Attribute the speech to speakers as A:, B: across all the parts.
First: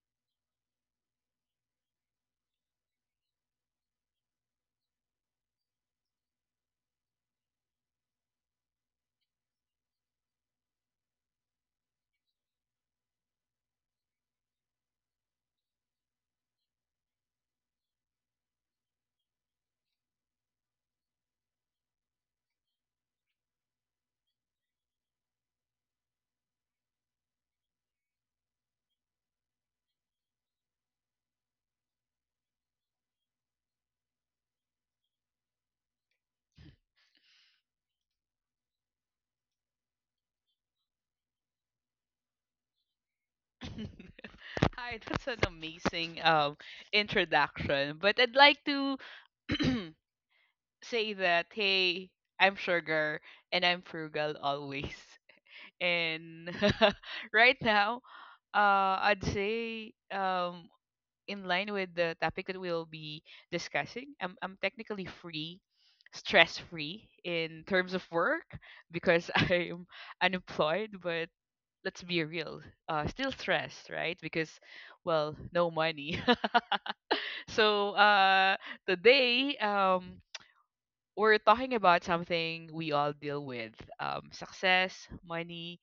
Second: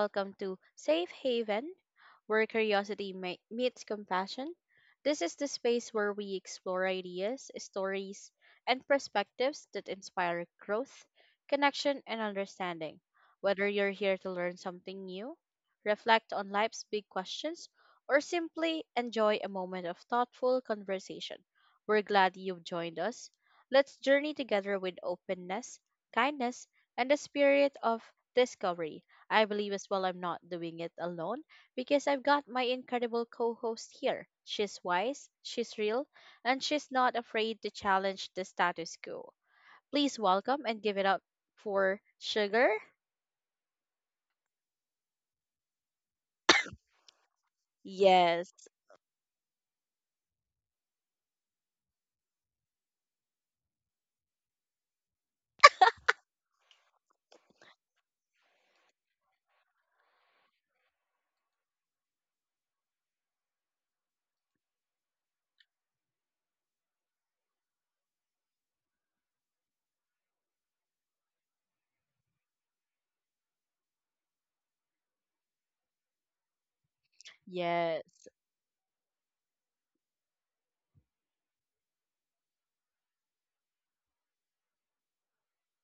A: welcome to Safe Haven, where curiosity meets compassion. This is the space where we explore ideas, stories, and perspectives that inspire growth, connection, and understanding. Whether you're here to learn something new, reflect on life's big questions, or simply enjoy a moment of thoughtful conversation, we're glad you've joined us. Let's journey together with openness kindness, and the spirit of discovery. I believe as well I'm not doing it alone because I've got my incredible co host here. She's wise, she's real, and she's not afraid to challenge the status quo. Please welcome and give it up for Sugar.
B: Hi, that's an amazing introduction. But I'd like
A: Yes,
B: to say that hey, I'm Sugar and I'm frugal always. And right now, I'd say in line with the topic that we'll be discussing, I'm technically free, stress free in terms of work because I'm unemployed, but let's be real, still stressed, right? Because, well, no money. so
A: yes,
B: uh, today, we're talking about something we all deal with: success, money,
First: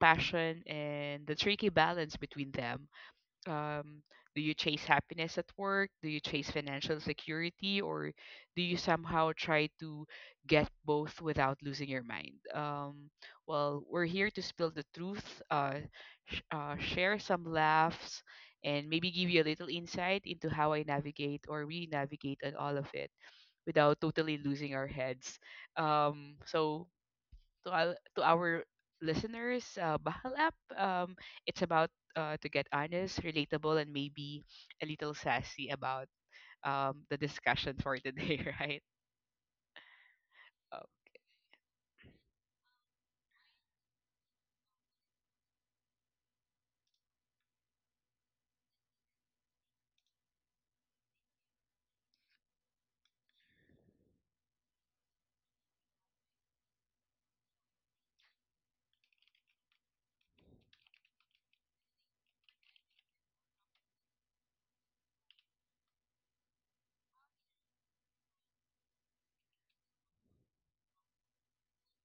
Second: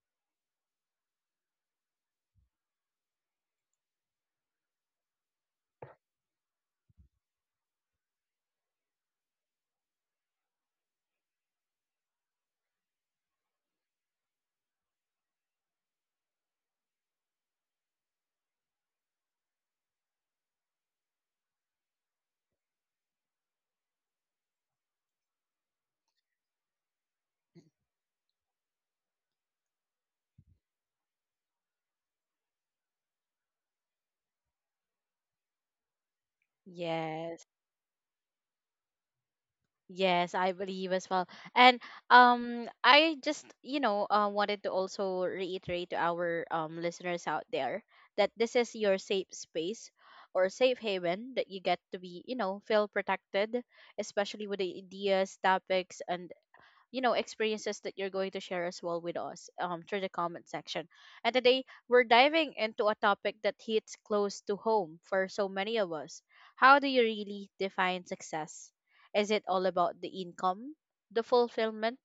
B: passion, and the tricky balance between them. um, do you chase happiness at work? Do you chase financial security, or do you somehow try to get both without losing your mind? Well, we're here to spill the truth, share some laughs, and maybe give you a little insight into how I navigate or we navigate and all of it without totally losing our heads. So to our listeners, Bahal app. It's about to get honest, relatable, and maybe a little sassy about the
A: yes.
B: discussion for today, right?
A: Yes, I believe as well. And I just, you know, wanted to also reiterate to our listeners out there that this is your safe space or safe haven that you get to be, you know, feel protected, especially with the ideas, topics and you know experiences that you're going to share as well with us through the comment section. And today we're diving into a topic that hits close to home for so many of us. How do you really define success? Is it all about the income, the fulfillment,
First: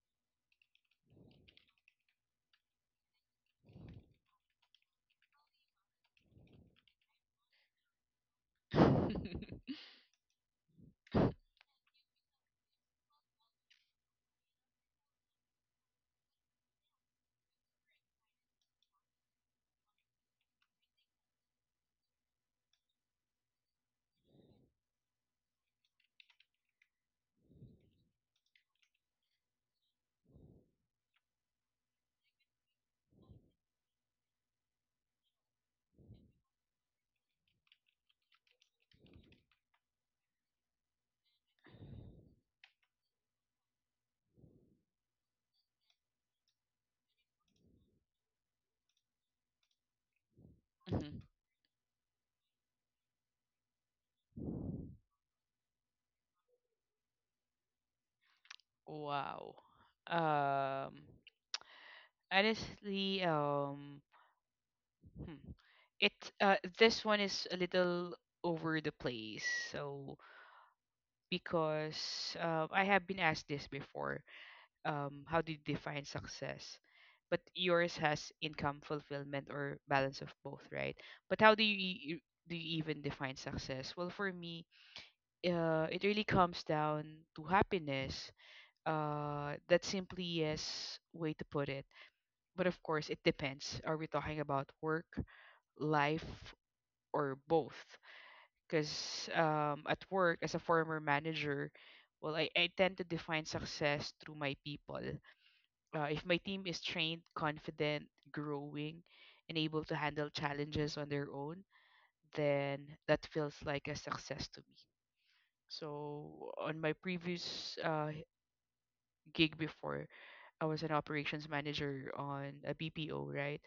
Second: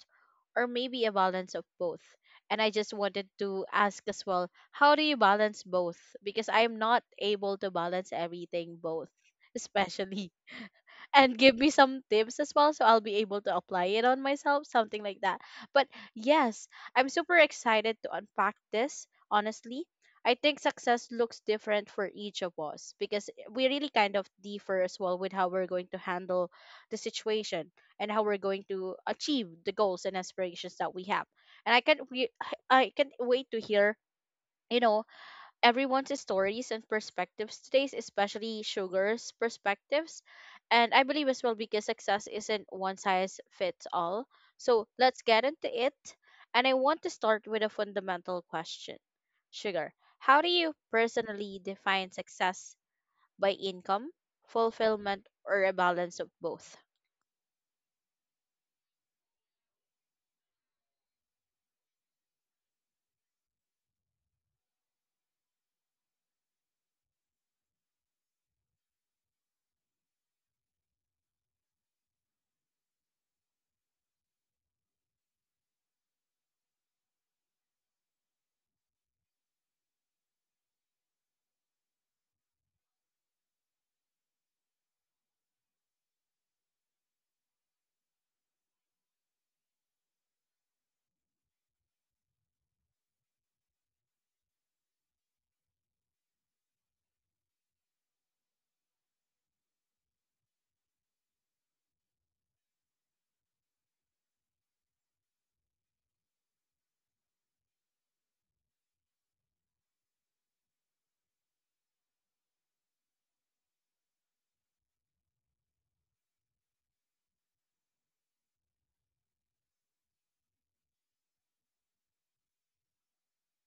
A: or maybe a balance of both? And I just wanted to ask as well, how do you balance both? Because I'm not able to balance everything
B: Um,
A: both, especially, and give me some tips as well so I'll be able to apply it on myself, something like that. But yes, I'm super excited to unpack this, honestly. I think success looks different for each of us because we really kind of differ as well with how we're going to handle the situation and how we're going to achieve the goals and aspirations that we have. And I can't wait to hear, you know, everyone's stories and perspectives today, especially Sugar's perspectives. And I believe as well because success isn't one size fits all. So let's get into it. And I want to start with a fundamental question. Sugar, how do you
B: mhm.
A: personally define success, by income, fulfillment, or a balance of both?
B: Wow. Um, honestly, hmm. it this one is a little over the place. So because I have been asked this before, how do you define success? But yours has income, fulfillment, or balance of both, right? But how do you e- do you even define success? Well, for me, it really comes down to happiness. That's simply yes way to put it. But of course, it depends. Are we talking about work, life, or both? Because at work, as a former manager, well, I tend to define success through my people. If my team is trained, confident, growing, and able to handle challenges on their own, then that feels like a success to me. So, on my previous gig before, I was an operations manager on a BPO, right?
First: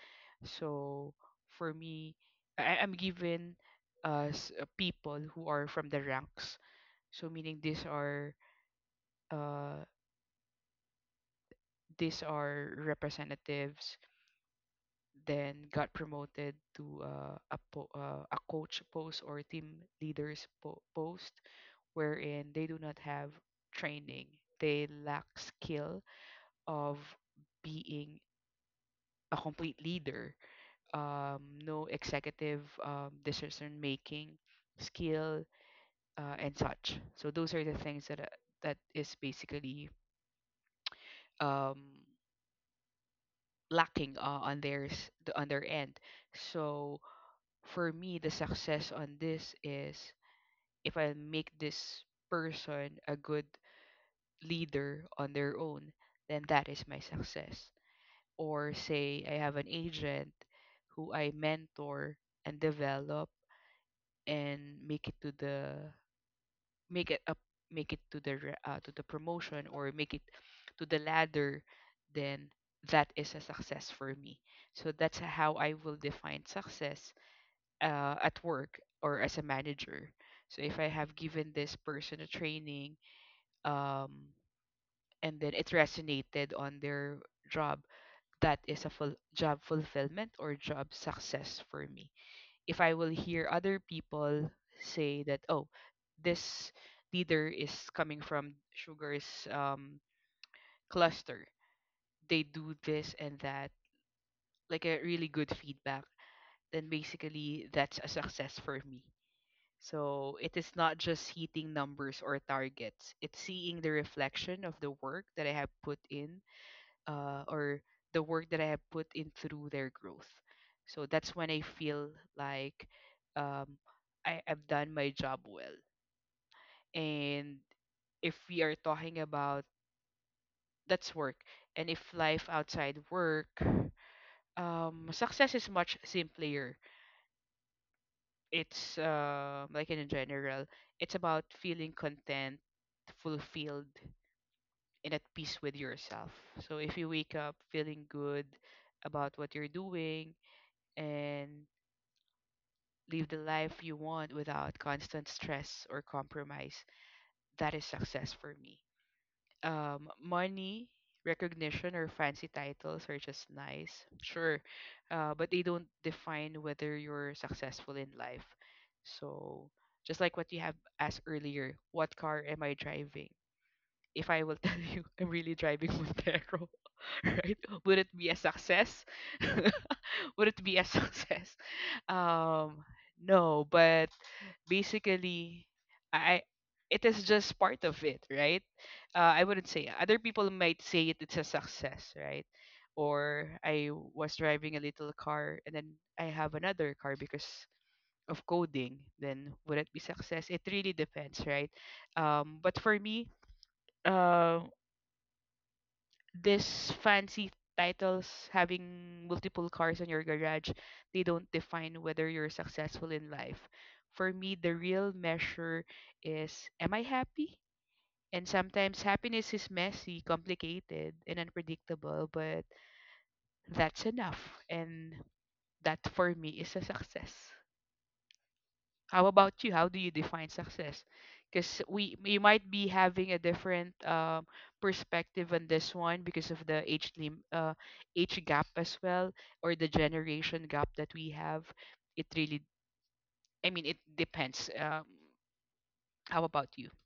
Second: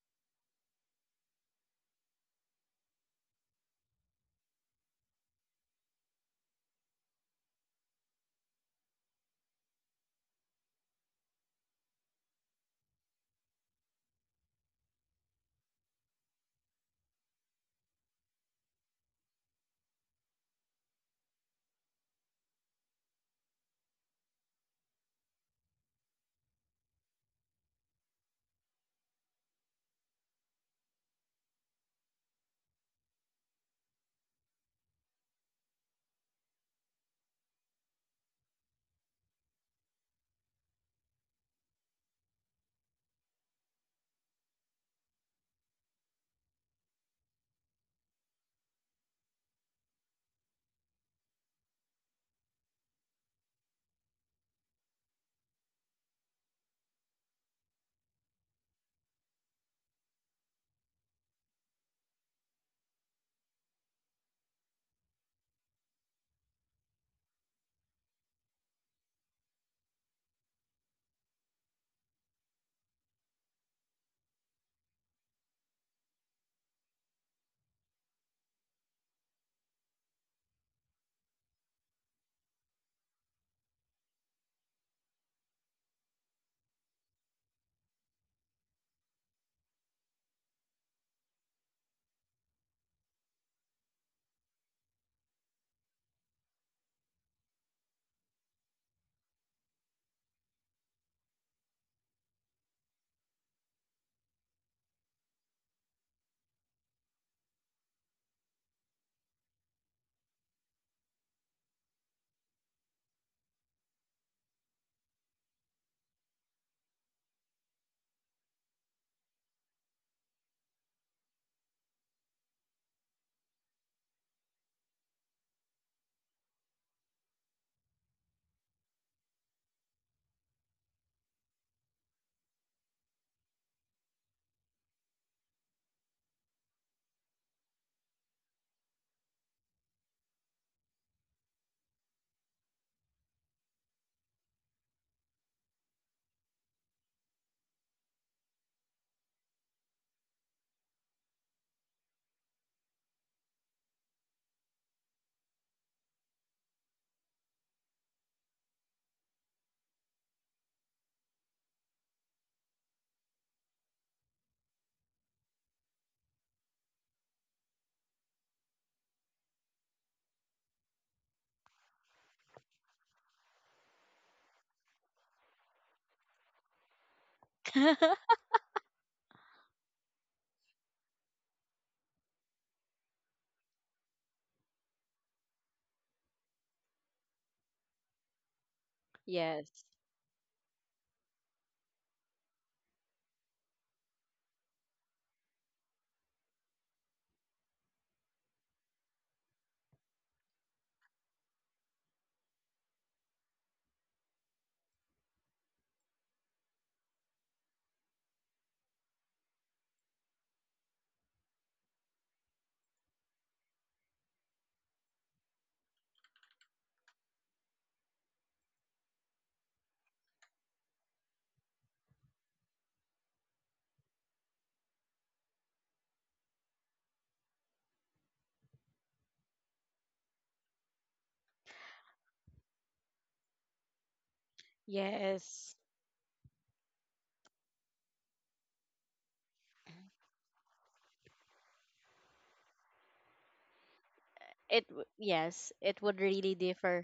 B: So, for me, I'm given people who are from the ranks. So, meaning uh, these are representatives then got promoted to a coach post or team leaders post wherein they do not have training, they lack skill of being a complete leader, no executive decision making skill, and such. So those are the things that that is basically um, lacking on theirs, on their end. So for me, the success on this is if I make this person a good leader on their own, then that is my success. Or say I have an agent who I mentor and develop and make it up make it to the to the promotion or make it to the ladder, then that is a success for me. So that's how I will define success at work or as a manager. So if I have given this person a training, um, and then it resonated on their job, that is a full job fulfillment or job success for me. If I will hear other people say that, oh, this leader is coming from Sugar's um, cluster, they do this and that, like a really good feedback, then basically that's a success for me. So it is not just hitting numbers or targets. It's seeing the reflection of the work that I have put in, or the work that I have put in through their growth. So that's when I feel like um, I have done my job well. And if we are talking about that's work, and if life outside work, success is much simpler. It's like in general, it's about feeling content, fulfilled, and at peace with yourself. So if you wake up feeling good about what you're doing and live the life you want without constant stress or compromise, that is success for me. Money, recognition, or fancy titles are just nice, sure, but they don't define whether you're successful in life. So, just like what you have asked earlier, what car am I driving? If I will tell you I'm really driving Montero, right? Would it be a success? Would it be a success? Um, no, but basically, I it is just part of it, right? I wouldn't
A: Yes.
B: say, other people might say it, it's a success, right? Or I was driving a little car and then I have another car because of coding. Then would it be success? It really depends, right? But for me, uh this fancy titles, having multiple cars in your garage, they don't define whether you're successful in life. For me the real measure is, am I happy? And sometimes happiness is messy, complicated, and unpredictable, but that's enough, and that for me is a success. How about you? How do you define success? Because we, you might be having a different perspective on
A: Yes.
B: this one because of the age gap as well, or the generation gap that we have. It really, I mean, it depends.
A: Yes, it would
B: How
A: really
B: about you?
A: differ.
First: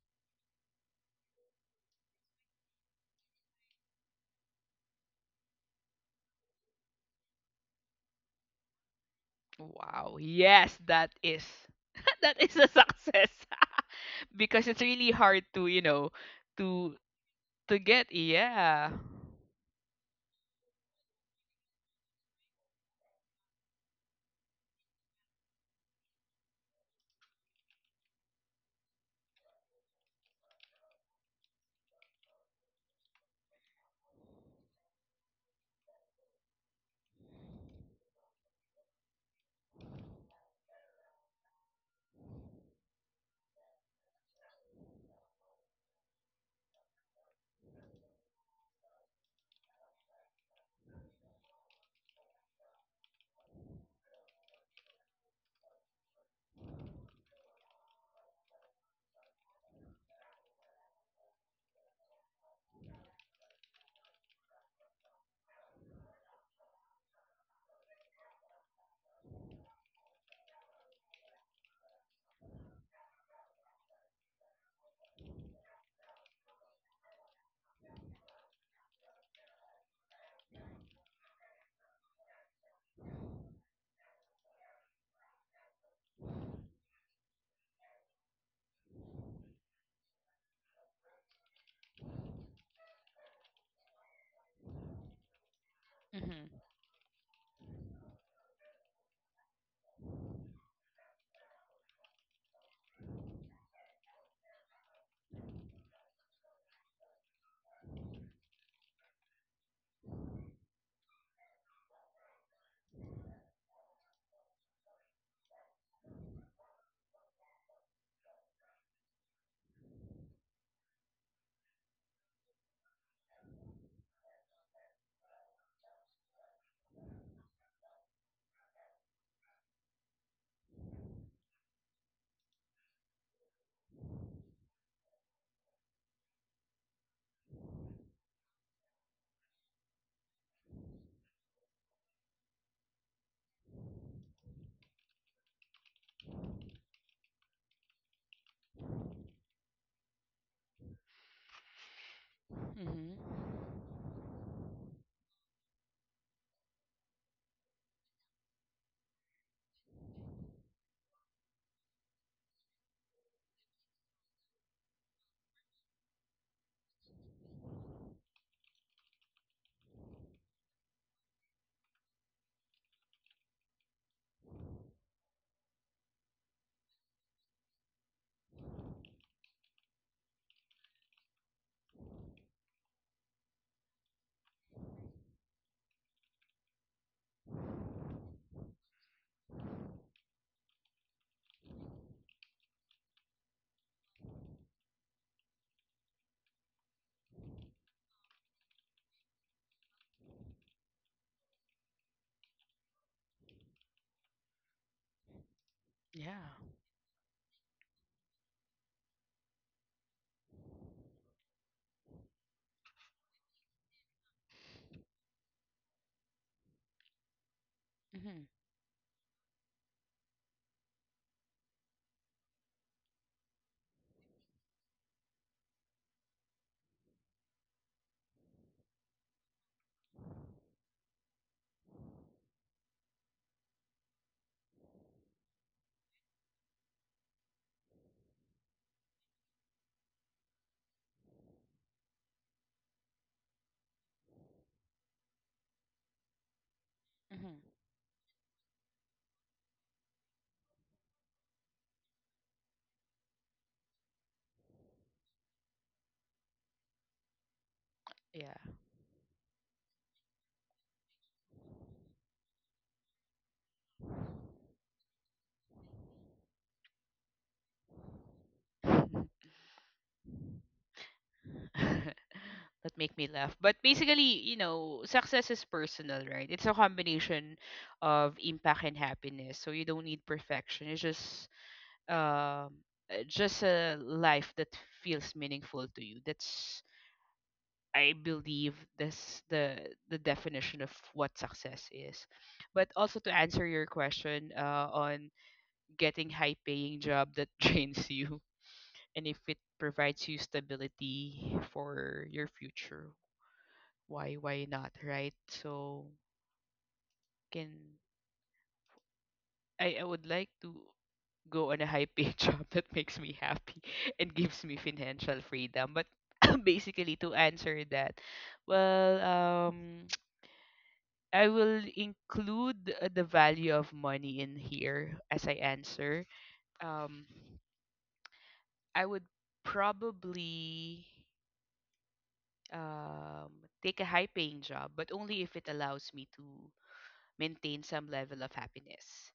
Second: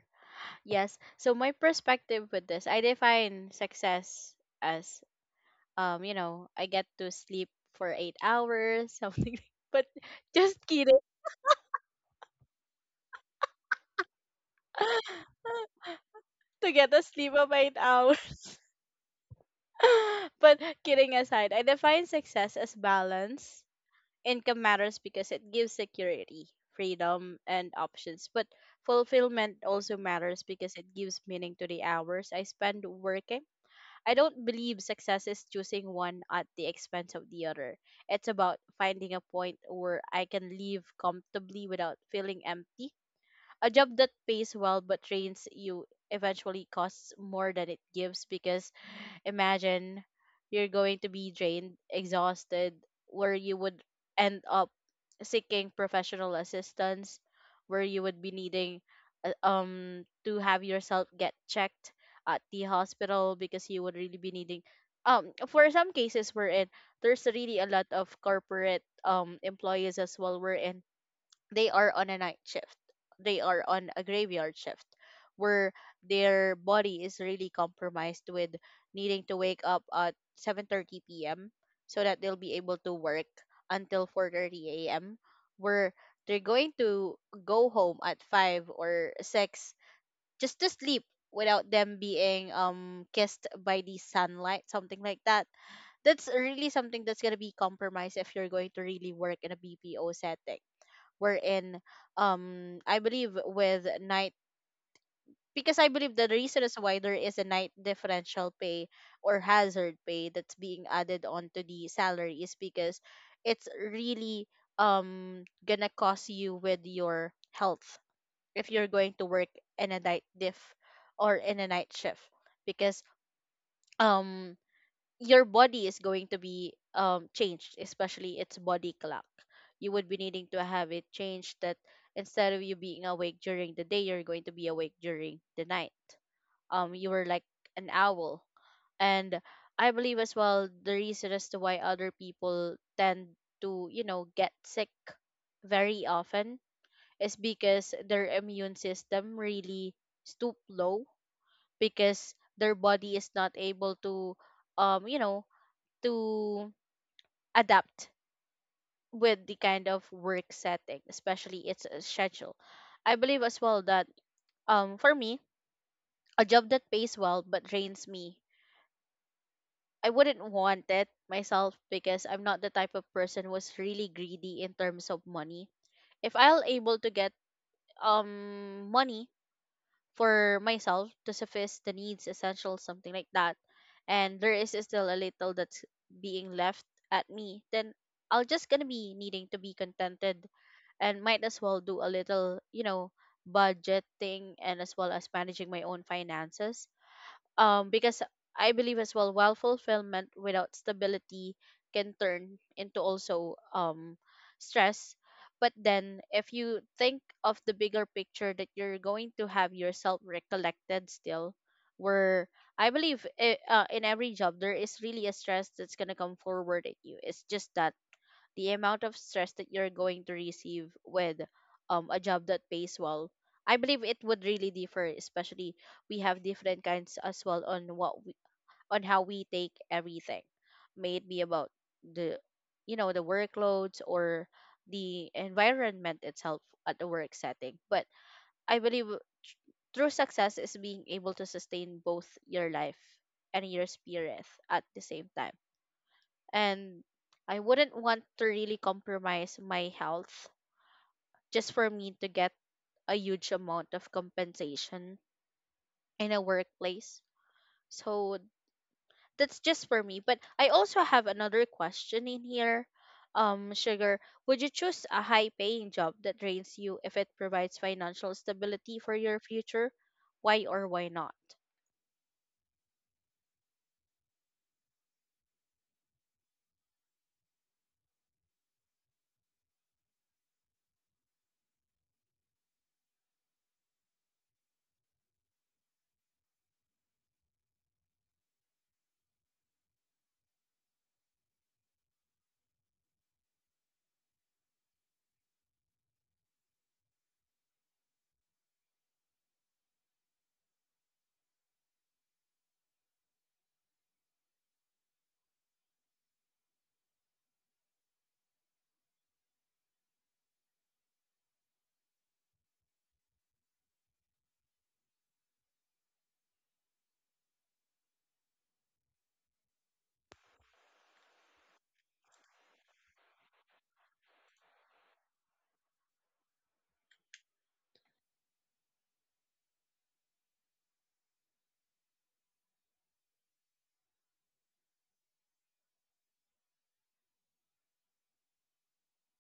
A: Yes. So my perspective with this, I define success as you know, I get to sleep for 8 hours, something. But
B: Wow.
A: just
B: Yes,
A: kidding,
B: that is that is a success because it's really hard to you know
A: to get
B: to
A: a sleep of eight
B: to get
A: hours.
B: yeah.
A: But kidding aside, I define success as balance. Income matters because it gives security, freedom, and options. But fulfillment also matters because it gives meaning to the hours I spend working. I don't believe success is choosing one at the expense of the other. It's about finding a point where I can live comfortably without feeling empty. A job that pays well but trains you eventually costs more than it gives, because imagine you're going to be drained, exhausted, where you would end up seeking professional assistance, where you would be needing to have yourself get checked at the hospital, because you would really be needing for some cases wherein there's really a lot of corporate employees as well wherein they are on a night shift, they are on a graveyard shift where their body is really compromised with needing to wake up at 7:30 p.m. so that they'll be able to work until 4:30 a.m., where they're going to go home at 5 or 6 just to sleep without them being kissed by the sunlight, something like that. That's
B: Mm-hmm.
A: really something that's going to be compromised if you're going to really work in a BPO setting, wherein I believe with night, because I believe the reason is why there is a night differential pay or hazard pay that's being added onto the salary is because it's really gonna cost you with your health if you're going to work in a night diff or in a night shift, because um your body is going to be changed, especially its body clock. You would be needing to have it changed that instead of you being awake during the day, you're going to be awake during the night. You were like an owl, and I believe as well the reason as to why other people tend to you know get sick very often is because their immune system really stoop low because their body is
B: Mm-hmm.
A: not able to you know to adapt with the kind of work setting, especially its schedule. I believe as well that for me, a job that pays well but drains me. I wouldn't want it myself because I'm not the type of person who's really greedy in terms of money. If I'll able to get money for myself to suffice the needs, essentials, something like that, and there is still a little that's being left at me, then I'll just gonna be needing to be contented and might as well do a little, you know, budgeting and as well as managing my own finances. Because I believe as well, while fulfillment without stability can turn into also stress. But then, if
B: Yeah.
A: you think of the bigger picture that you're going to have yourself recollected still, where I believe in every job there is really a stress that's gonna come forward at you. It's just that
B: Mm-hmm.
A: the amount of stress that you're going to receive with a job that pays well, I believe it would really differ, especially we have different kinds as well on what we, on how we take everything, may it be about the you know the workloads or the environment itself at the work setting. But I believe true success is being able to sustain both your life and your spirit at the same time, and I
B: Mm-hmm.
A: wouldn't want to really compromise my health just for me to get a huge amount of compensation in a workplace. So
B: Yeah.
A: that's just for me. But I also have another question in here. Sugar, would you choose a high paying job that drains you if it provides financial stability for your future? Why or why not?
B: That make me laugh. But basically, you know, success is personal, right? It's a combination of impact and happiness. So you don't need perfection. It's um uh, just a life that feels meaningful to you. That's, I believe that's the definition of what success is. But also to answer your question on getting high paying job that drains you, and if it provides you stability for your future, why not, right? So can I would like to go on a high paid job that makes me happy and gives me financial freedom, but basically to answer that, well I will include the value of money in here as I answer. um I would probably um, take a high paying job, but only if it allows me to maintain some level of happiness.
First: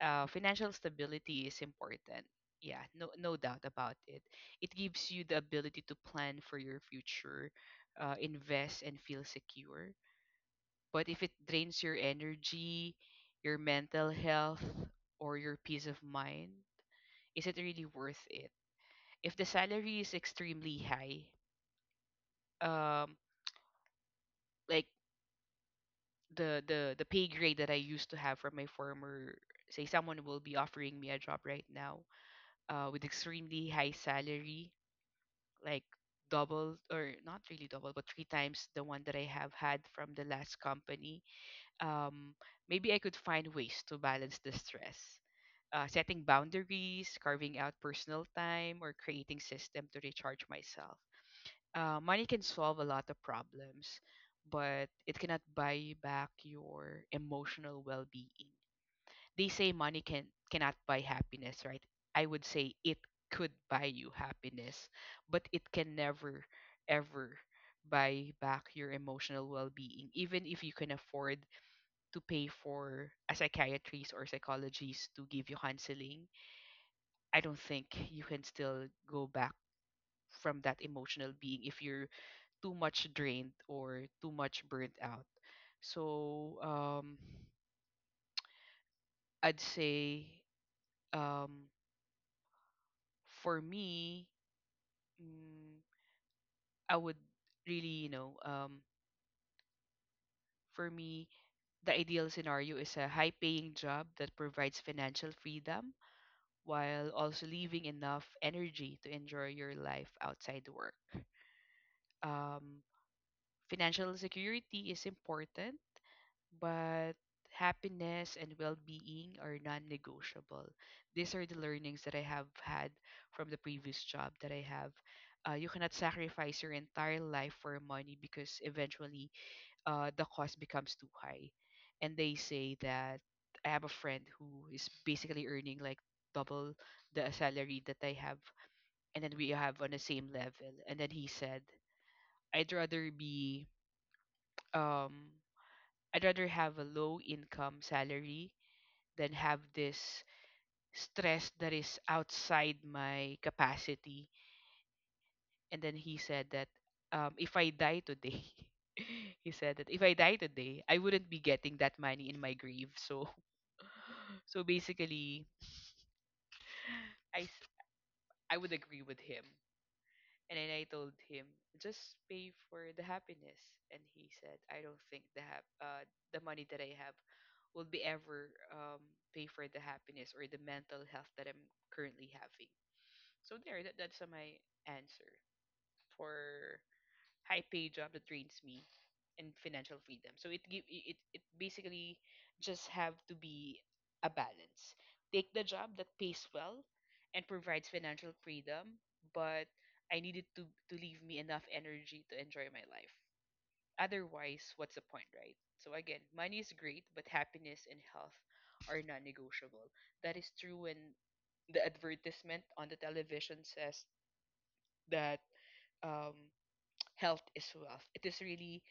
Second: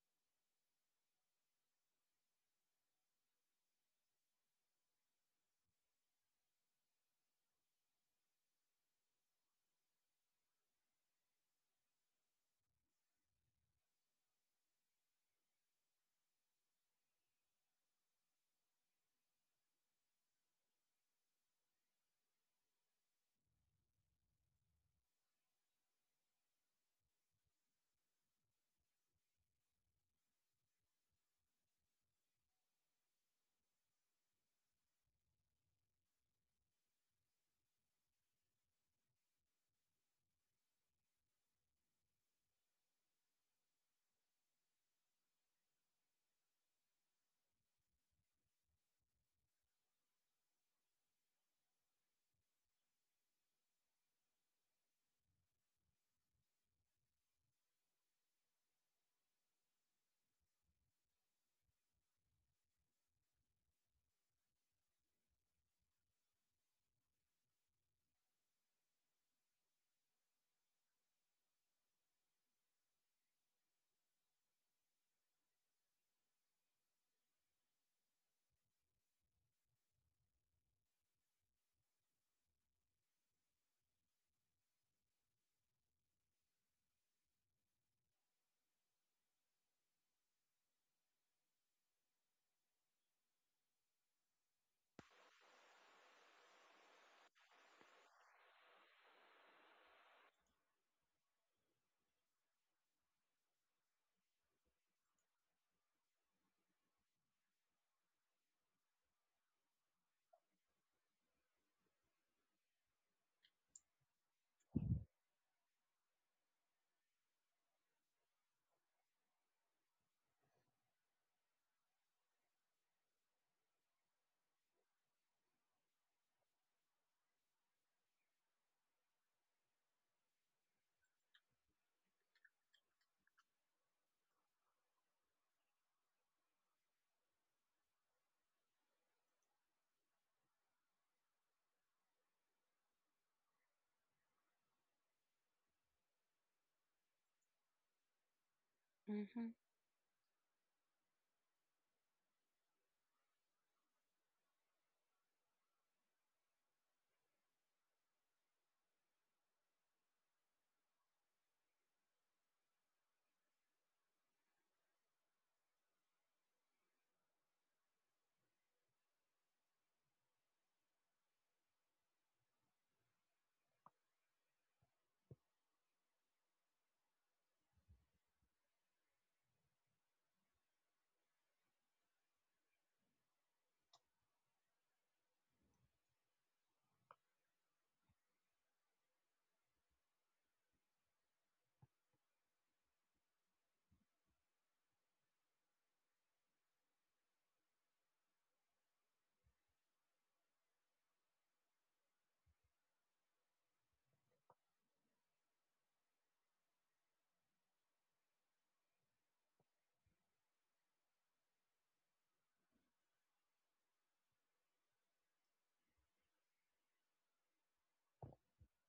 B: Financial stability is important. Yeah, no, no doubt about it. It gives you the ability to plan for your future, invest, and feel secure. But if it drains your energy, your mental health, or your peace of mind, is it really worth it? If the salary is extremely high, um, like the pay grade that I used to have from my former, say someone will be offering me a job right now, with extremely high salary, like double, or not really double but three times the one that I have had from the last company, um maybe I could find ways to balance the stress, setting boundaries, carving out personal time, or creating system to recharge myself. Money can solve a lot of problems, but it cannot buy back your emotional well-being. They say money cannot buy happiness, right? I would say it could buy you happiness, but it can never, ever buy back your emotional well-being. Even if you can afford to pay for a psychiatrist or psychologist to give you counseling, I don't think you can still go back from that emotional being if you're too much drained or too much burnt out. So I'd say um, for me, mm, I would really, you know, for me, the ideal scenario is a high paying job that provides financial freedom while also leaving enough energy to enjoy your life outside work. Um, financial security is important, but happiness and well-being are non-negotiable. These are the learnings that I have had from the previous job that I have. You cannot sacrifice your entire life for money because eventually the cost becomes too high. And they say that I have a friend who is basically earning like double the salary that I have, and then we have on the same level. And then he said, I'd rather be um I'd rather have a low income salary then
A: Mm-hmm.
B: have this stress that is outside my capacity. And then he said that if I die today, he said that if I die today, I wouldn't be getting that money in my grave. So, so basically, I s- I would agree with him. And then I told him just pay for the happiness, and he said I don't think the the money that I have will be ever pay for the happiness or the mental health that I'm currently having. So there, that's my answer for high pay job that drains me and financial freedom. So it give it it basically just have to be a balance. Take the job that pays well and provides financial freedom, but I needed to leave me enough energy to enjoy my life. Otherwise, what's the point, right? So again, money is great, but happiness and health are non-negotiable. That is true when the advertisement on the television says that um, health is wealth. It is really,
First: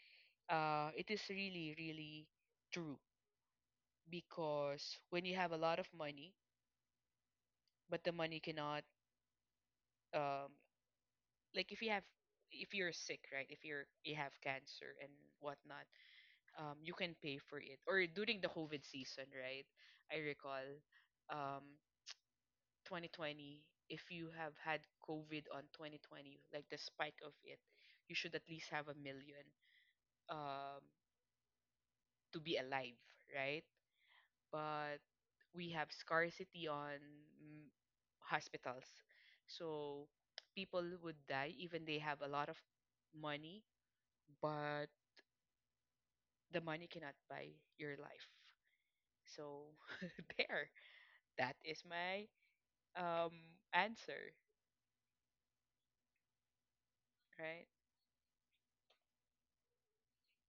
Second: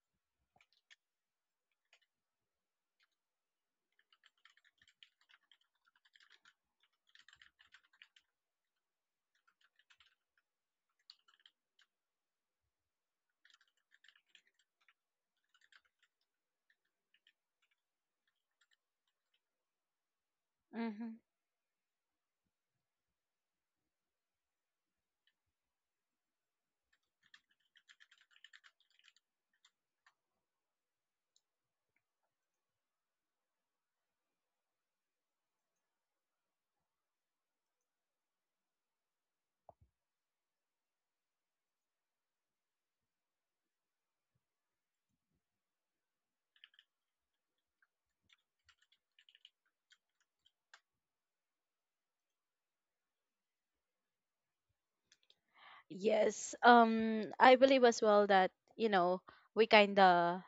B: really true because when you have a lot of money, but the money cannot, um, like if you have, if you're sick, right? If you have cancer and whatnot, you can pay for it. Or during the COVID season, right? I recall,
A: Mm-hmm.
B: um, 2020. If you have had COVID on 2020, like the spike of it, you should at least have a million. Um, to be alive, right? But we have scarcity on mm, hospitals. So people would die even they have a lot of money, but the money cannot buy your life. So there, that is my um answer,
A: Yes. I
B: right?
A: believe as well that you know we kind of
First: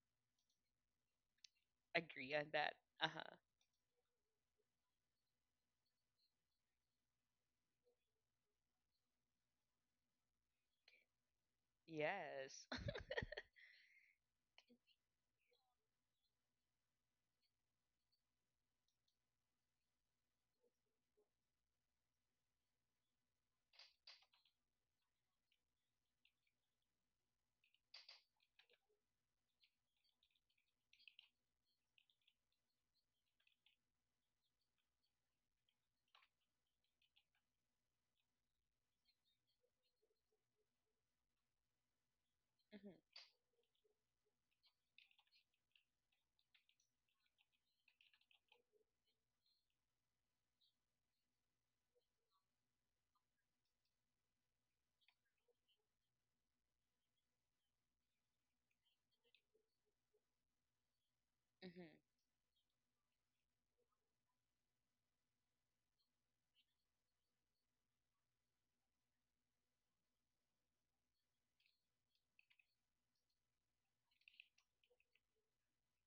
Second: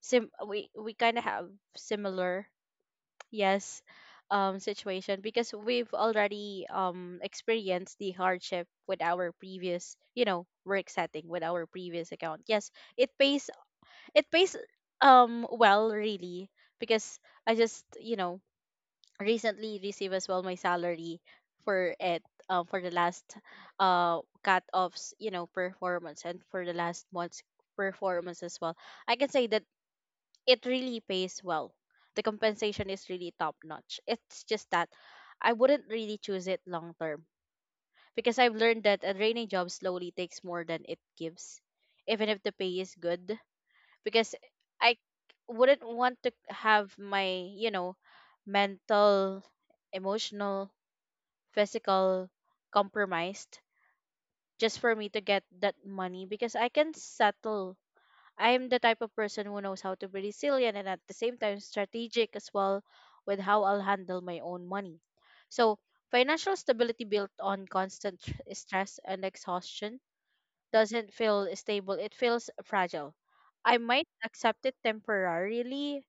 A: we kind of have
B: Agree on
A: similar
B: that. Uh-huh.
A: yes situation, because we've already experienced the hardship with our previous you know work setting with our previous account.
B: Yes.
A: Yes, it pays it pays well really, because I just you know recently received as well my salary for it for the last cut offs you know performance and for the last month's performance as well. I can say that it really pays well, the compensation is really top notch. It's just that I wouldn't really choose it long term because I've learned that a draining job slowly takes more than it gives, even if the pay
B: Mhm.
A: is good. Because I wouldn't want to have my, you know, mental, emotional, physical compromised just for me to get that money, because I can settle. I'm the type of person who knows how to be resilient and at the same time
B: Mhm.
A: strategic as well with how I'll handle my own money. So, financial stability built on constant stress and exhaustion doesn't feel stable, it feels fragile. I might accept it temporarily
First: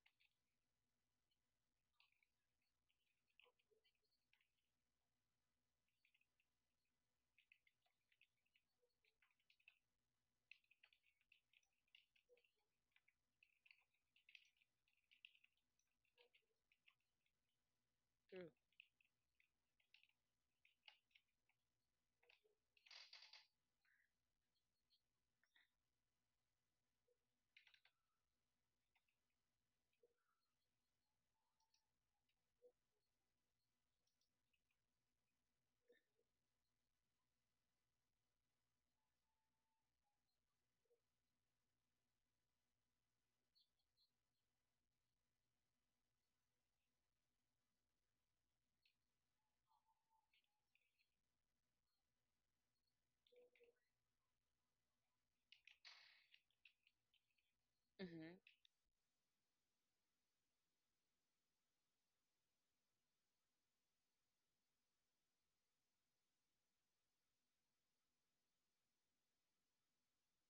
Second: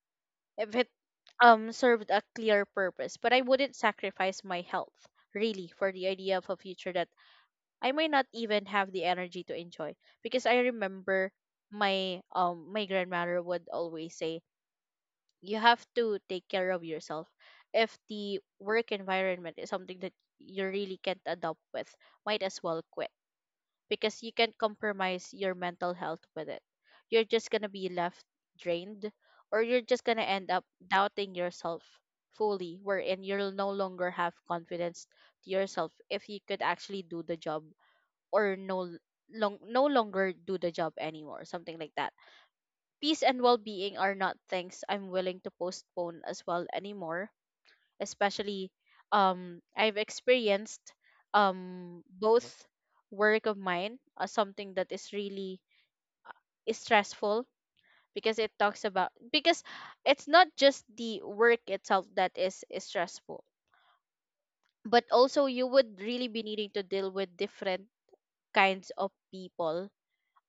A: if it served a clear purpose, but I wouldn't sacrifice my health really for the idea of a future that I may not even have the energy to enjoy. Because I remember my my grandmother would always say, you have to take care of yourself. If the
B: True.
A: work environment is something that you really can't adapt with, might as well quit because you can compromise your mental health with it. You're just going to be left drained, or you're just going to end up doubting yourself fully wherein you'll no longer have confidence to yourself if you could actually do the job or no longer do the job anymore, something like that. Peace and well-being are not things I'm willing to postpone as well anymore, especially I've experienced both work of mine as something that is really is stressful,
B: Mhm.
A: because it talks about because it's not just the work itself that is stressful, but also you would really be needing to deal with different kinds of people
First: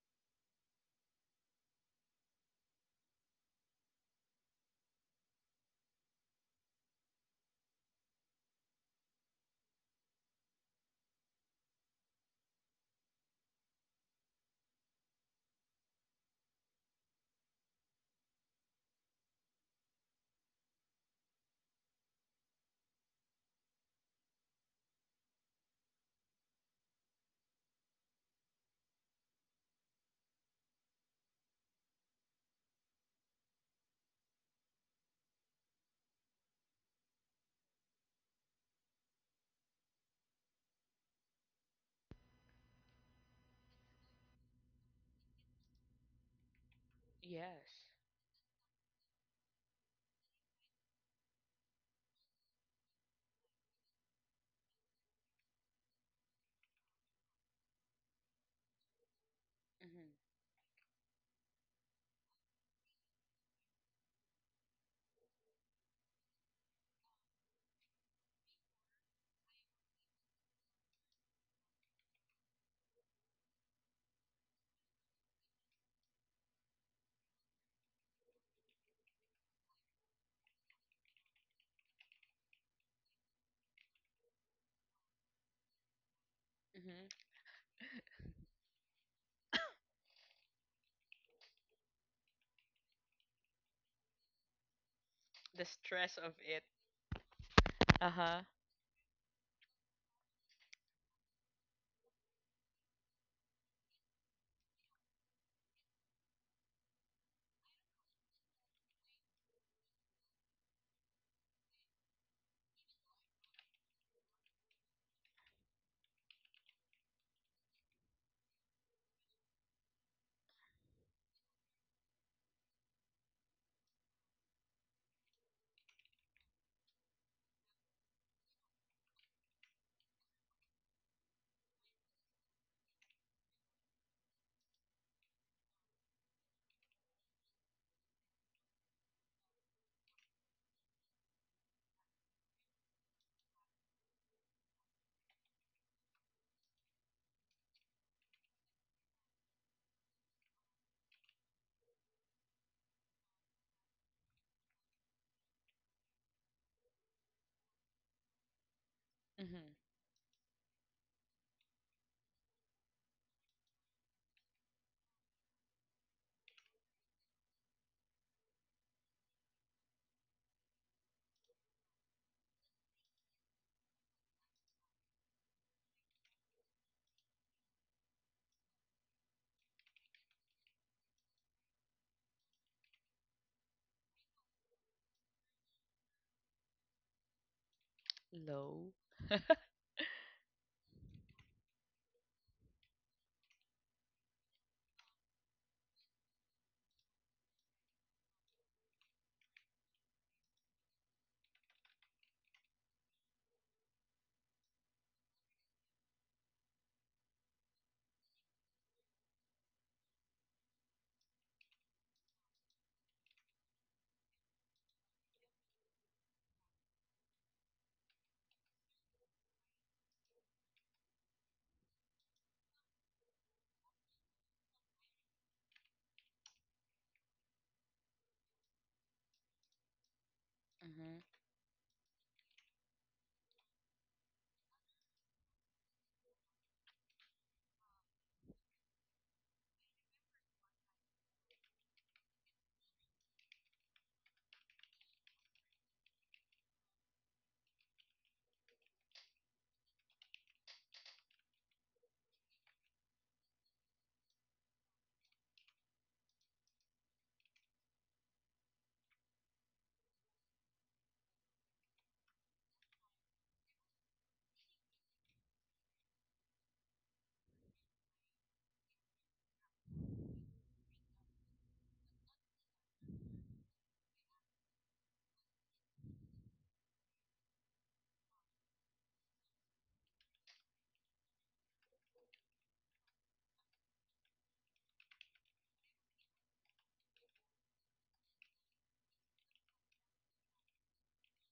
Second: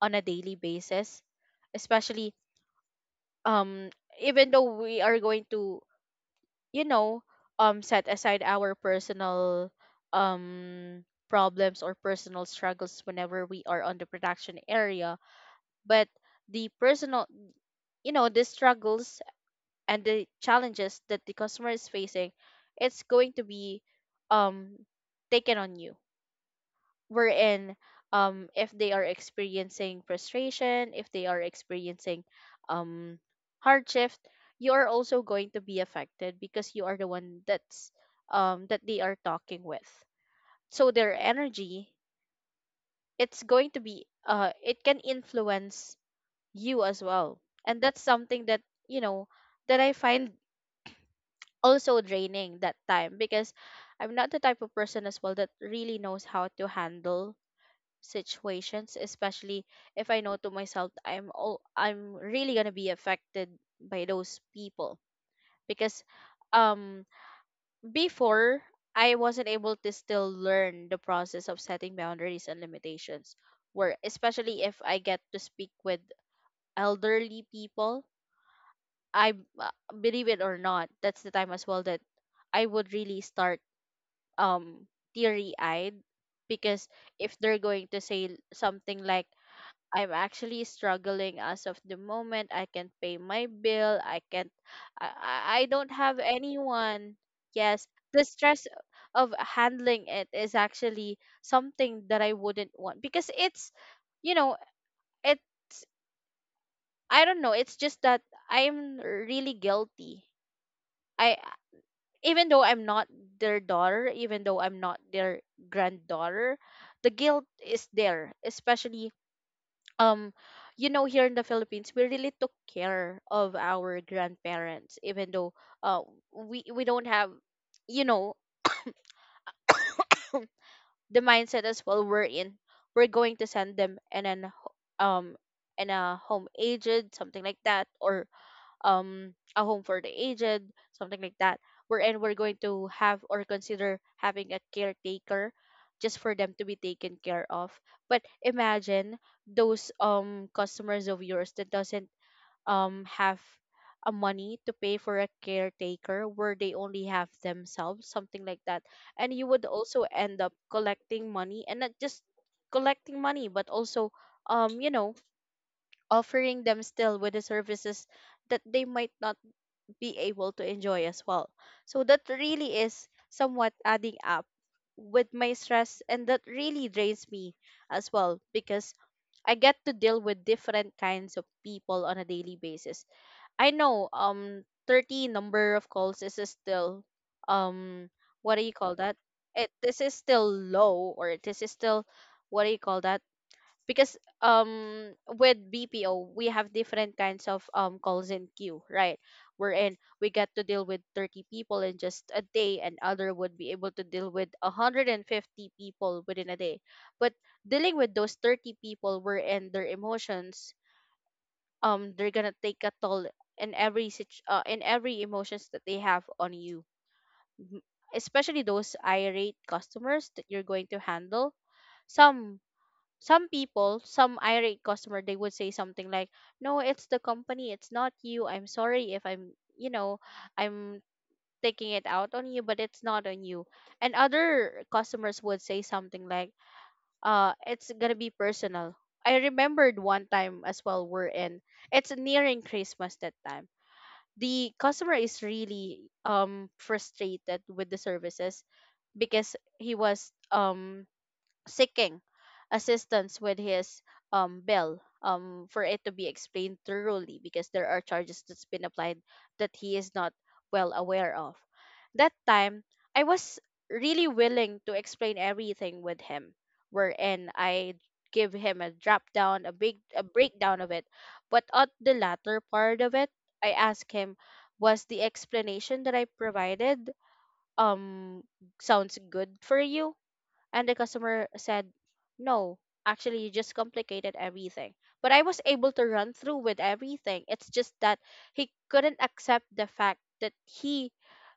A: on a daily basis, especially um even though we are going to you know, set aside our personal um, problems or personal struggles whenever we are on the production area. But the personal, the struggles and the challenges that the customer is facing, it's going to be um, taken on you, wherein if they are experiencing frustration, if they are experiencing um hardship, you are also going to be affected because you are the one that's that they are talking with. So their energy, it's going to be it can influence you as well. And
B: Yes.
A: that's something that you know that I find also draining that time, because I'm not the type of person as well that really knows how to handle situations, especially if
B: Mhm.
A: I know to myself, I'm really gonna be affected by those people. Because um before, I wasn't able to still learn the process of setting boundaries and limitations, where especially if I get to speak with elderly people, I b- uh, believe it or not, that's the time as well that I would really start um teary-eyed, because
B: Mhm.
A: if they're going to say something like, I'm actually struggling as of the moment. I can't pay my bill. I can't. I
B: The
A: don't have
B: stress of it.
A: anyone. Yes, the
B: Uh-huh.
A: stress of handling it is actually something that I wouldn't want because you know, it's. I don't know. It's just that I'm really guilty. I Even though I'm not their daughter, even though I'm not their granddaughter, the guilt is there, especially um here in the Philippines we really took care of our grandparents, even though uh we don't have you know the mindset as well. We're in, we're going to send them in um in a home aged, something like that, or a home for the aged, something like that, wherein we're going to have or consider having a caretaker just for them to be taken care of. But imagine those customers of yours that doesn't have a money to pay for a caretaker, where they only have themselves, something like that. And you would
B: Mhm.
A: also end up collecting money, and not just collecting money, but also um you know offering them still with the services that they might not be able to enjoy as well. So that really is somewhat adding up with my stress, and that really drains me as well because I get to deal with different kinds of people on a daily basis. I know 30 number of calls is still um what do you
B: Low.
A: call that? It This is still low, or this is still, what do you call that? Because with BPO we have different kinds of calls in queue, right? We're in. We get to deal with 30 people in just a day, and other would be able to deal with 150 people within a day. But dealing with those 30 people, we're in their emotions, they're gonna take a toll in in every emotions that they have on you. Mhm. Especially those irate customers that you're going to handle, some some people, some irate customer, they would say something like, no, it's the company, it's not you, I'm sorry if I'm you know I'm
B: Mhm.
A: taking it out on you, but it's not on you. And other customers would say something like, it's gonna be personal. I remembered one time as well, we're in, it's nearing Christmas that time. The customer is really frustrated with the services because he was seeking assistance with his bill, for it to be explained thoroughly because there are charges that's been applied that he is not well aware of. That time, I was really willing to explain everything with him, wherein I give him a drop down a big a breakdown of it. But at the latter part of it, I asked him, was the explanation that I provided um sounds good for you. And the customer said, no, actually, you just complicated everything. But I was able to run through with everything. It's just that he couldn't accept the fact that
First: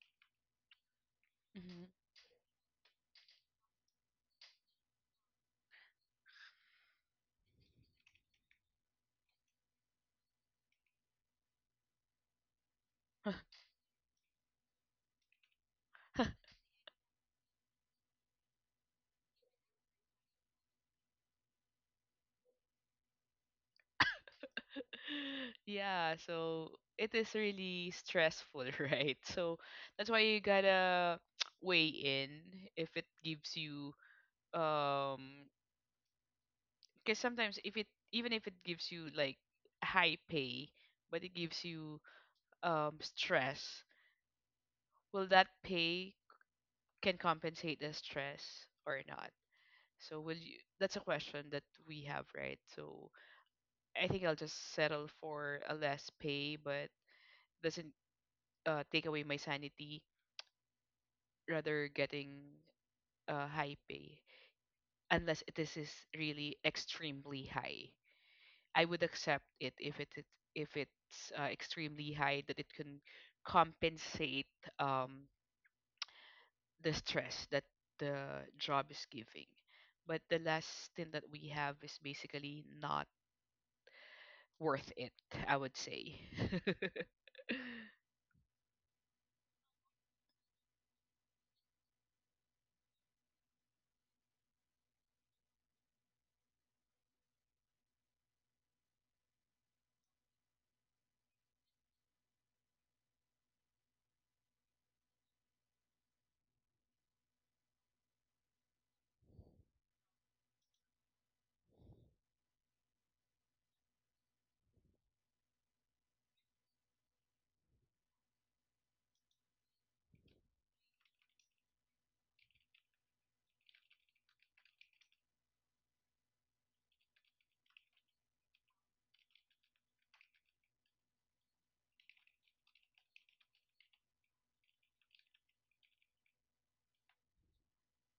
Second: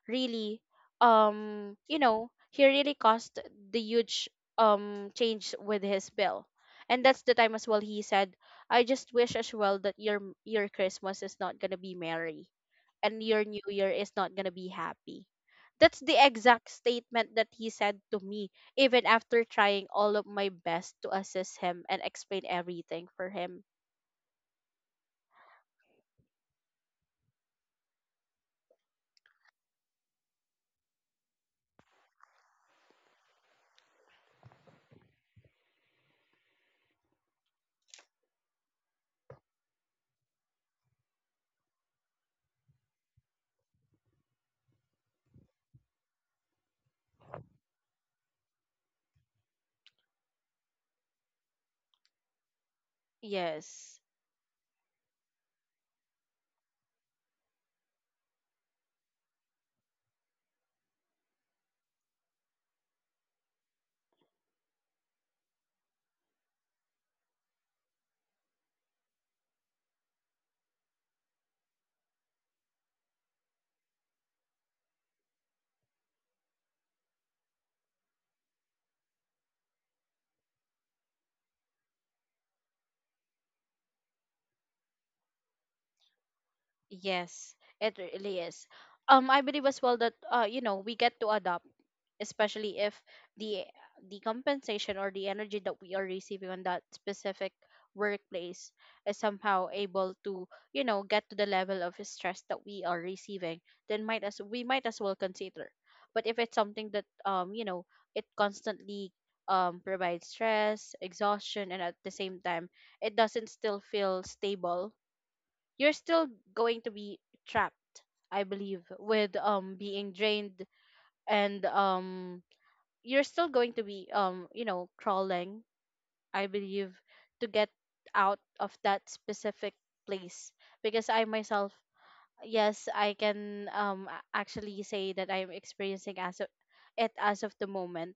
A: really, um,
B: Mhm.
A: you know, he really caused the huge change with his bill. And that's the time as well he said, I just wish as well that your Christmas is not gonna be merry and your new year is not gonna be happy. That's the exact statement that he said to me even after trying all of my best to assist him and explain everything for him.
B: Yeah, so it is really stressful, right? So that's why you gotta weigh in if it gives you um because sometimes if it even if it gives you like high pay, but it gives you stress, will that pay can compensate the stress or not? So will you that's a question that we have, right? So
A: Yes.
B: I think I'll just settle for a less pay, but doesn't take away my sanity, rather getting high pay, unless this is really extremely high. I would accept it if it's extremely high that it can compensate um, the stress that the job is giving. But the last stint that we have is basically not worth it, I would say.
A: Yes, it really is. I believe as well that we get to adopt, especially if the compensation or the energy that we are receiving on that specific workplace is somehow able to, get to the level of stress that we are receiving, then might as we might as well consider. But if it's something that it constantly provides stress, exhaustion, and at the same time it doesn't still feel stable, you're still going to be trapped, I believe, with being drained, and you're still going to be crawling, I believe, to get out of that specific place. Because I myself, yes, I can actually say that I'm experiencing it as of the moment,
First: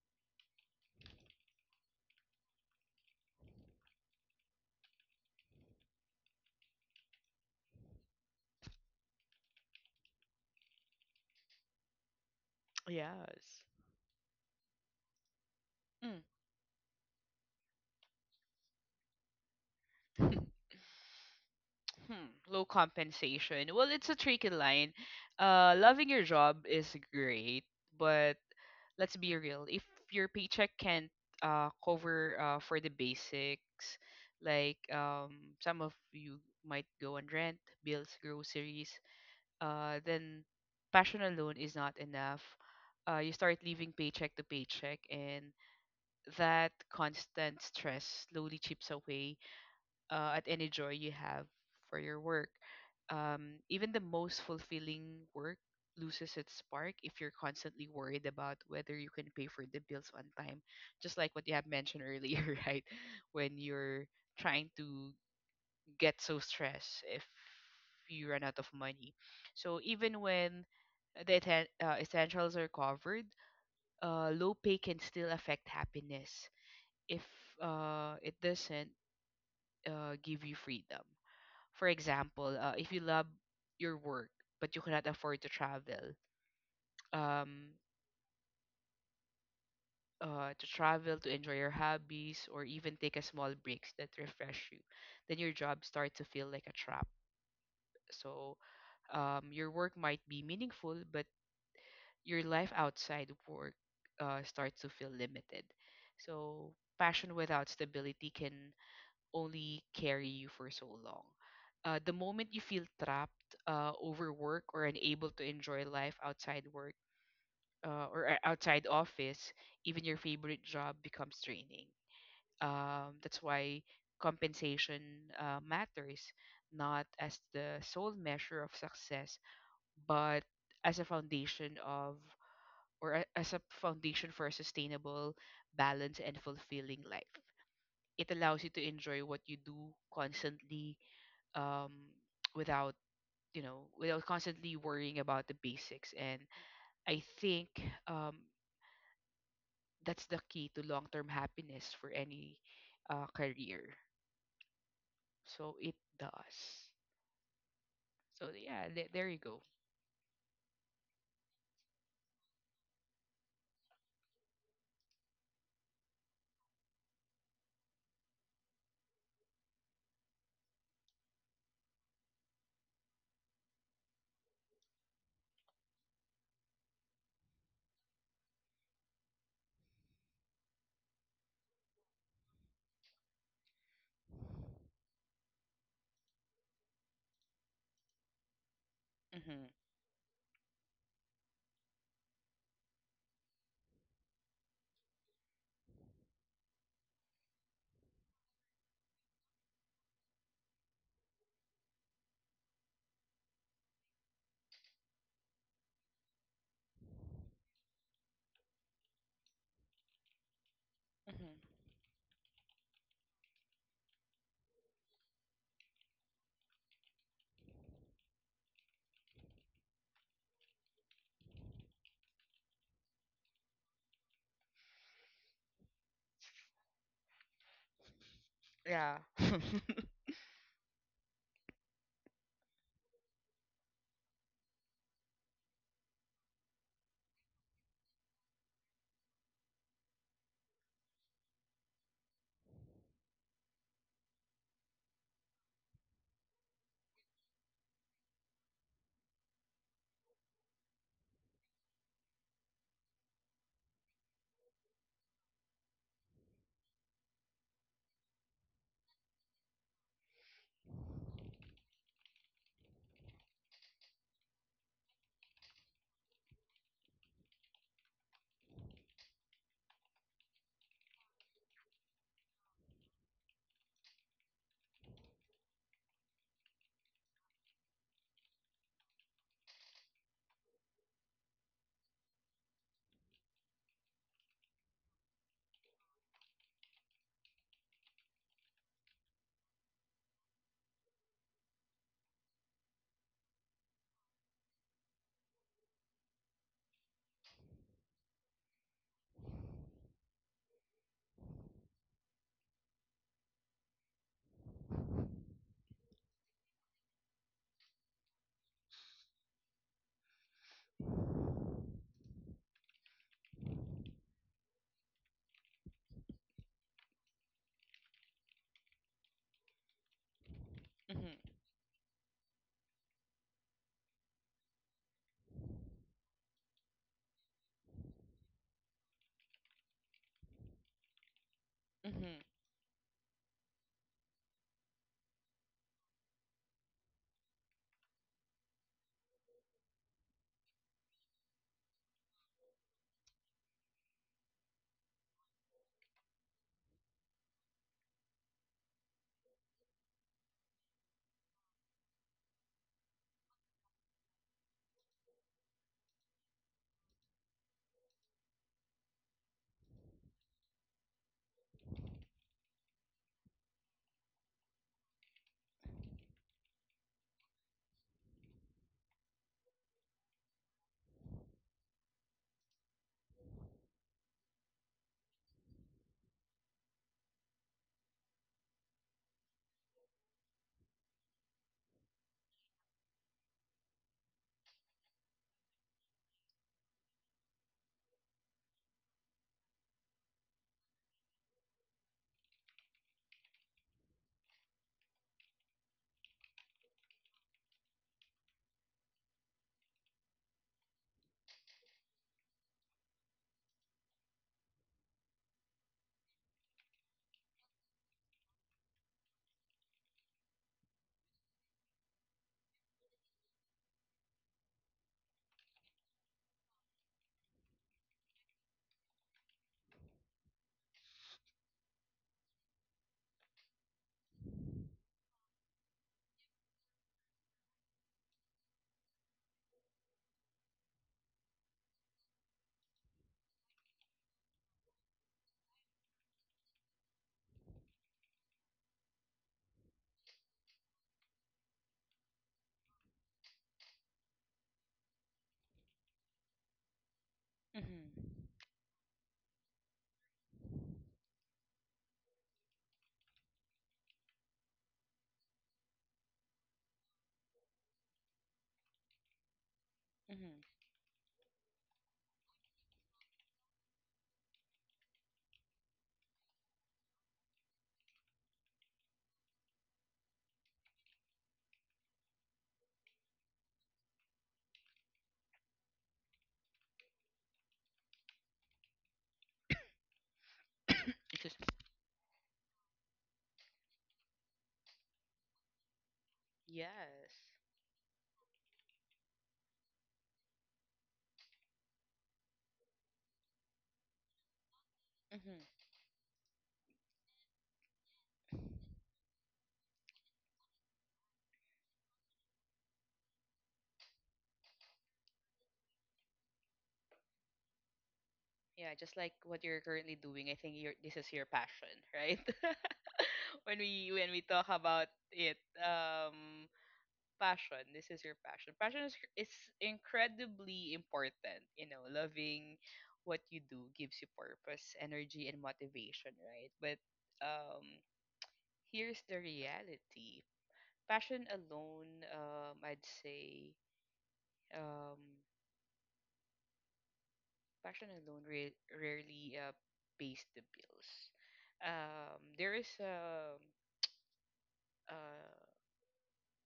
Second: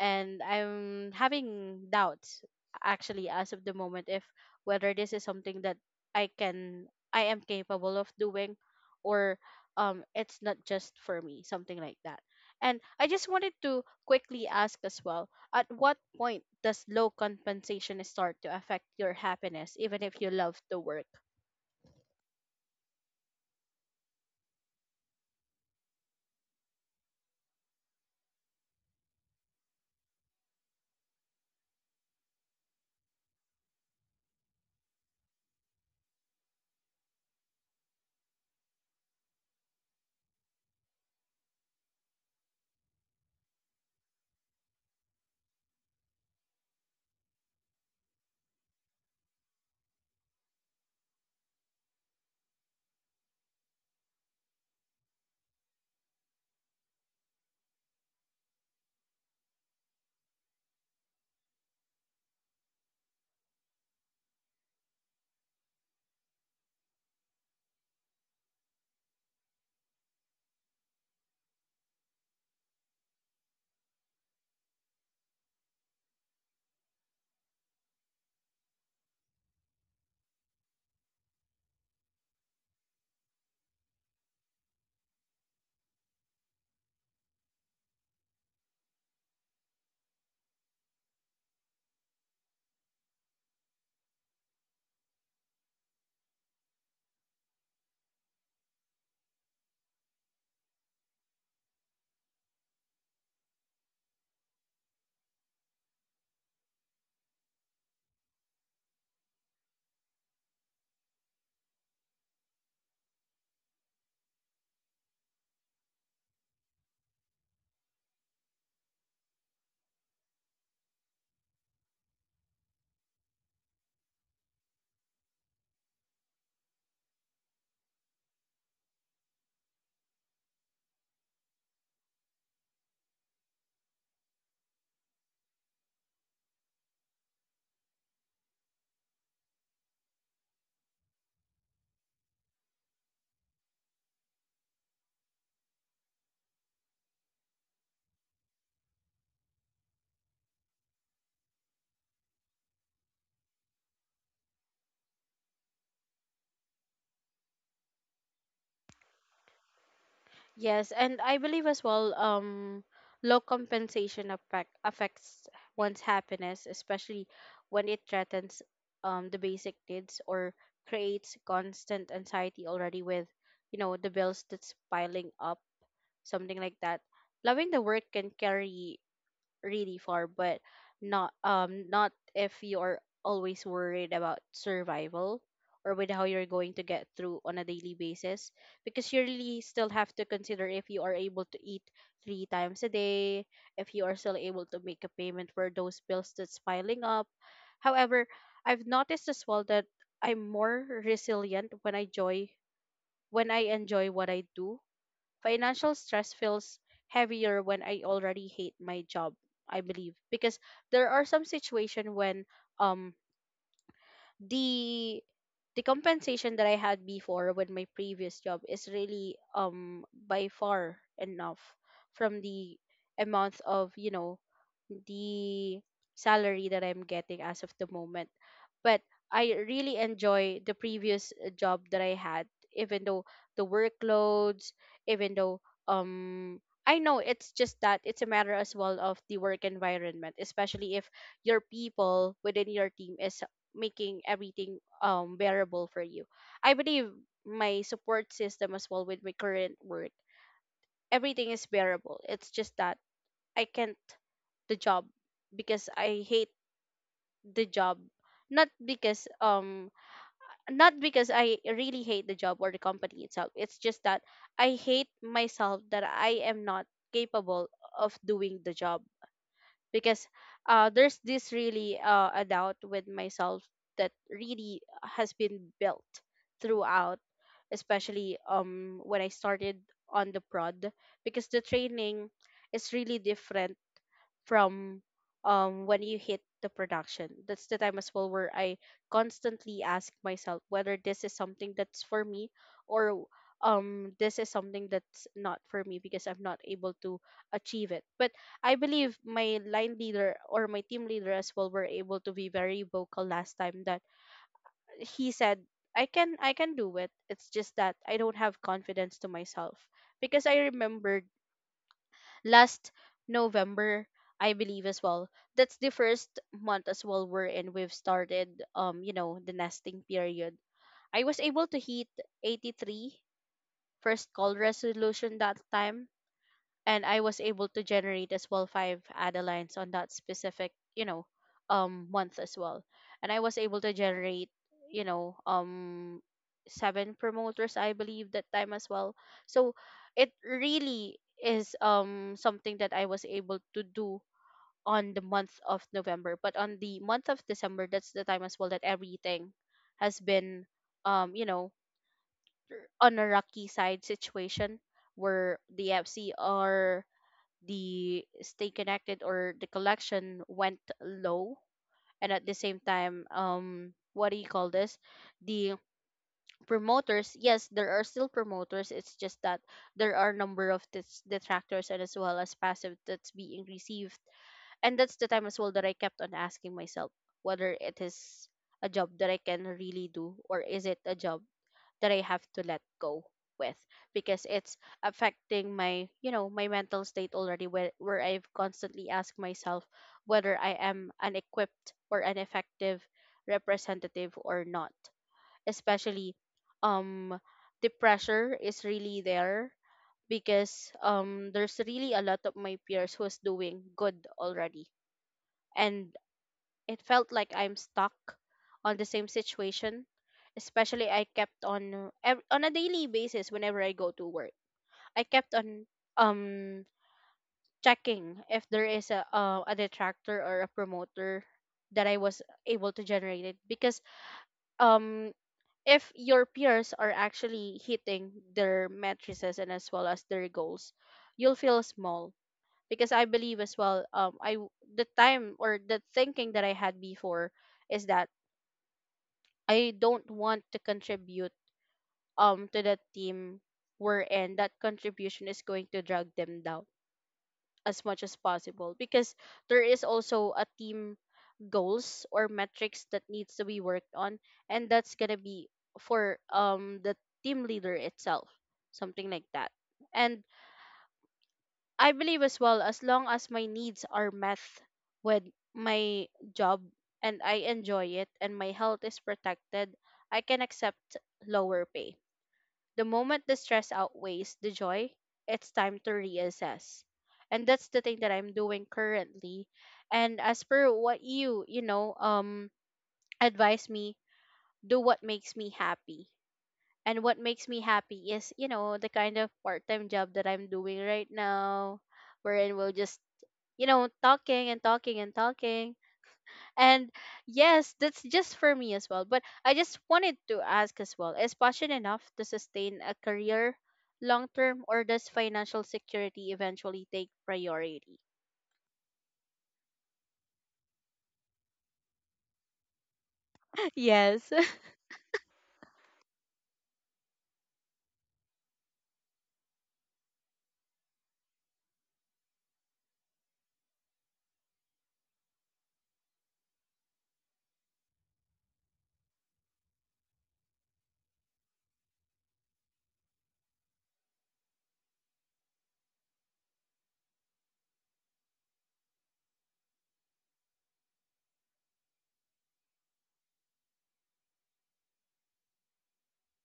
A: and I'm having doubts actually as of the moment if whether this is something that I can I am capable of doing, or it's not just for me, something like that. And I just wanted
B: Yes.
A: to quickly ask as well, at what point does low compensation start to affect your happiness, even if you love the work?
B: Hmm, low compensation. Well, it's a tricky line. Loving your job is great, but let's be real. If your paycheck can't cover for the basics, like some of you might go on rent, bills, groceries, then passion alone is not enough. You start living paycheck to paycheck, and that constant stress slowly chips away at any joy you have for your work. Even the most fulfilling work loses its spark if you're constantly worried about whether you can pay for the bills on time. Just like what you have mentioned earlier, right? When you're trying to get so stressed if you run out of money. So even when the essentials are covered, low pay can still affect happiness if it doesn't give you freedom. For example, if you love your work but you cannot afford to travel, um, to travel, to enjoy your hobbies, or even take a small breaks that refresh you, then your job starts to feel like a trap. So your work might be meaningful, but your life outside work starts to feel limited. So passion without stability can only carry you for so long. The moment you feel trapped, overworked, or unable to enjoy life outside work or outside office, even your favorite job becomes draining. That's why compensation matters, not as the sole measure of success, but as a foundation of as a foundation for a sustainable, balanced, and fulfilling life. It allows you to enjoy what you do constantly um, without without constantly worrying about the basics, and I think um, that's the key to long-term happiness for any career. So it does, so yeah, there you go.
A: Yes, and I believe as well, low compensation affects one's happiness, especially when it threatens the basic needs or creates constant anxiety already with, the bills that's piling up, something like that. Loving the work can carry really far, but not if you are always worried about survival, or with how you're going to get through on a daily basis, because you really
B: Mm-hmm,
A: still have to consider if you are able to eat three times a day, if you are still able to make a payment for those bills that's piling up. However, I've noticed as well that I'm more resilient when I joy when I enjoy what I do. Financial stress feels heavier when I already hate my job, I believe, because there are some
B: mm-hmm,
A: situation when um the compensation that I had before with my previous job is really by far enough from the amount of the salary that I'm getting as of the moment. But
B: yeah.
A: I really enjoy the previous job that I had, even though the workloads, even though um I know, it's just that it's a matter as well of the work environment, especially if your people within your team is making everything bearable for you. I believe my support system as well with my current work, everything is bearable. It's just that I can't the job because I hate the job. Not because um not because I really hate the job or the company itself. It's just that I hate myself that I am not capable of doing the job because there's this really a doubt with myself that really has been built throughout, especially when I started on the prod, because the training is really different from when you hit the production. That's the time as well where I constantly ask myself whether this is something that's for me or this is something that's not for me because I'm not able to achieve it. But I believe my line leader or my team leader as well were able to be very vocal last time, that he said I can do it. It's just that I don't have confidence to myself, because I remembered last November, I believe as well, that's the first month as well we're in. We've started the nesting period. I
B: mm-hmm,
A: was able to hit 83 first call resolution that time, and I was able to generate as well five Adelines on that specific, month
B: mm-hmm,
A: as well. And I was able to generate, you know, um seven promoters I believe that time as well. So it really is something that I was able to do on the month of November. But on the month of December, that's the time as well that everything has been um, you know, on a rocky side situation where the FC are the stay connected, or the collection went low. And at the same time, what do you call this the promoters, yes, there are still promoters. It's just that there are number of detractors and as well as passive that's being received. And that's the time as well that I kept on asking myself whether it is a job that I can really do, or is it a job that I have to let go with, because it's affecting my, you know, my mental state already, where I've constantly asked myself whether I am an equipped or an effective representative or not. Especially um the pressure is really there, because there's really a lot of my peers who's doing good already, and it felt like I'm stuck on the same situation. Especially I kept on on a daily basis whenever I go to work, I kept on um checking if there is a detractor or a promoter that I was able to generate it, because um if your peers are actually hitting their matrices and as well as their goals, you'll feel small, because I believe as well, the time or the thinking that I had before is that I don't want to contribute to the team we're in. That contribution is going to drag them down as much as
B: mm-hmm,
A: possible, because there is also a team goals or metrics that needs to be worked on, and that's gonna be for the team leader itself, something like that. And
B: mm-hmm.
A: I believe as well, as long as my needs are met with my job, and I enjoy it and my health is protected, I can accept lower pay. The moment the stress outweighs the joy, it's time to reassess. And that's the thing that I'm doing currently. And as per what
B: It's just
A: you, advise me, do what makes me happy. And what
B: yes.
A: makes me happy is, you know, the kind of part-time job that I'm doing right now, wherein we'll just, you know, talking and talking and
B: mm-hmm.
A: talking. And yes, that's just for me as well. But I just wanted to ask as well, is passion enough to sustain a career long term, or does financial security eventually take priority?
B: Yeah, just like what you're currently doing, I think you're, this is your passion, right? When we
A: Yes.
B: talk about it, um passion, this is your passion. Is incredibly important. You know, loving what you do gives you purpose, energy and motivation, right? But um here's the reality. Passion alone, I'd say, um passion alone rarely pays the bills. There is a uh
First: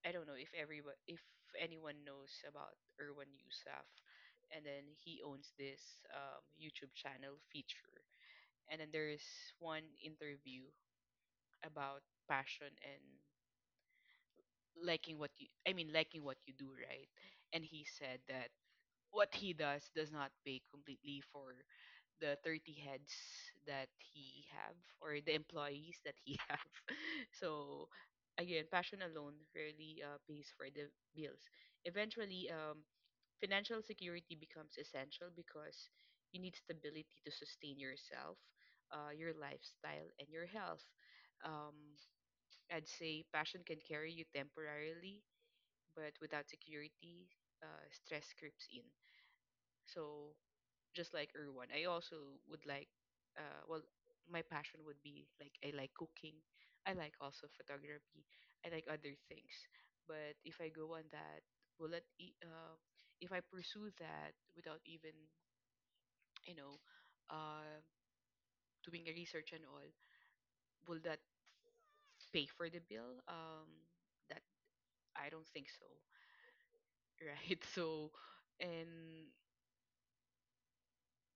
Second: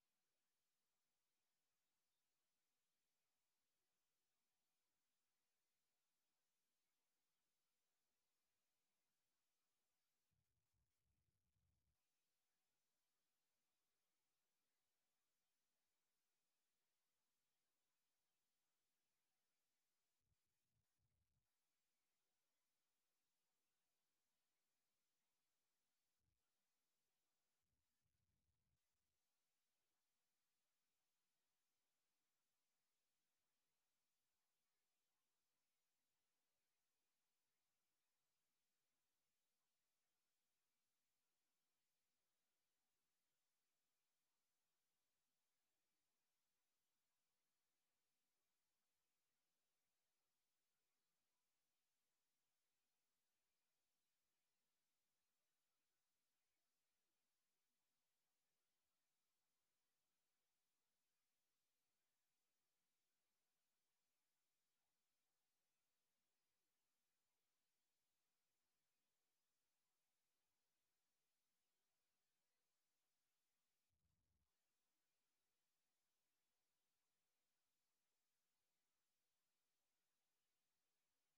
B: I don't know if everyone, if anyone knows about Erwan Yusuf, and then he owns this YouTube channel feature, and then there's one interview about passion and liking what you, I mean, liking what you do, right? And he said that what he does not pay completely for the 30 heads that he have, or the employees that he have. So again, passion alone rarely pays for the bills. Eventually, financial security becomes essential because you need stability to sustain yourself, your lifestyle and your health. um, I'd say passion can carry you temporarily, but without security, stress creeps in. So just like Erwan, I also would like, uh, well, my passion would be like I like cooking, I like also photography, I like other things. But if I go on that, will it, e- uh, if I pursue that without even, you know, uh, doing a research and all, will that pay for the bill? That I don't think so, right? So, and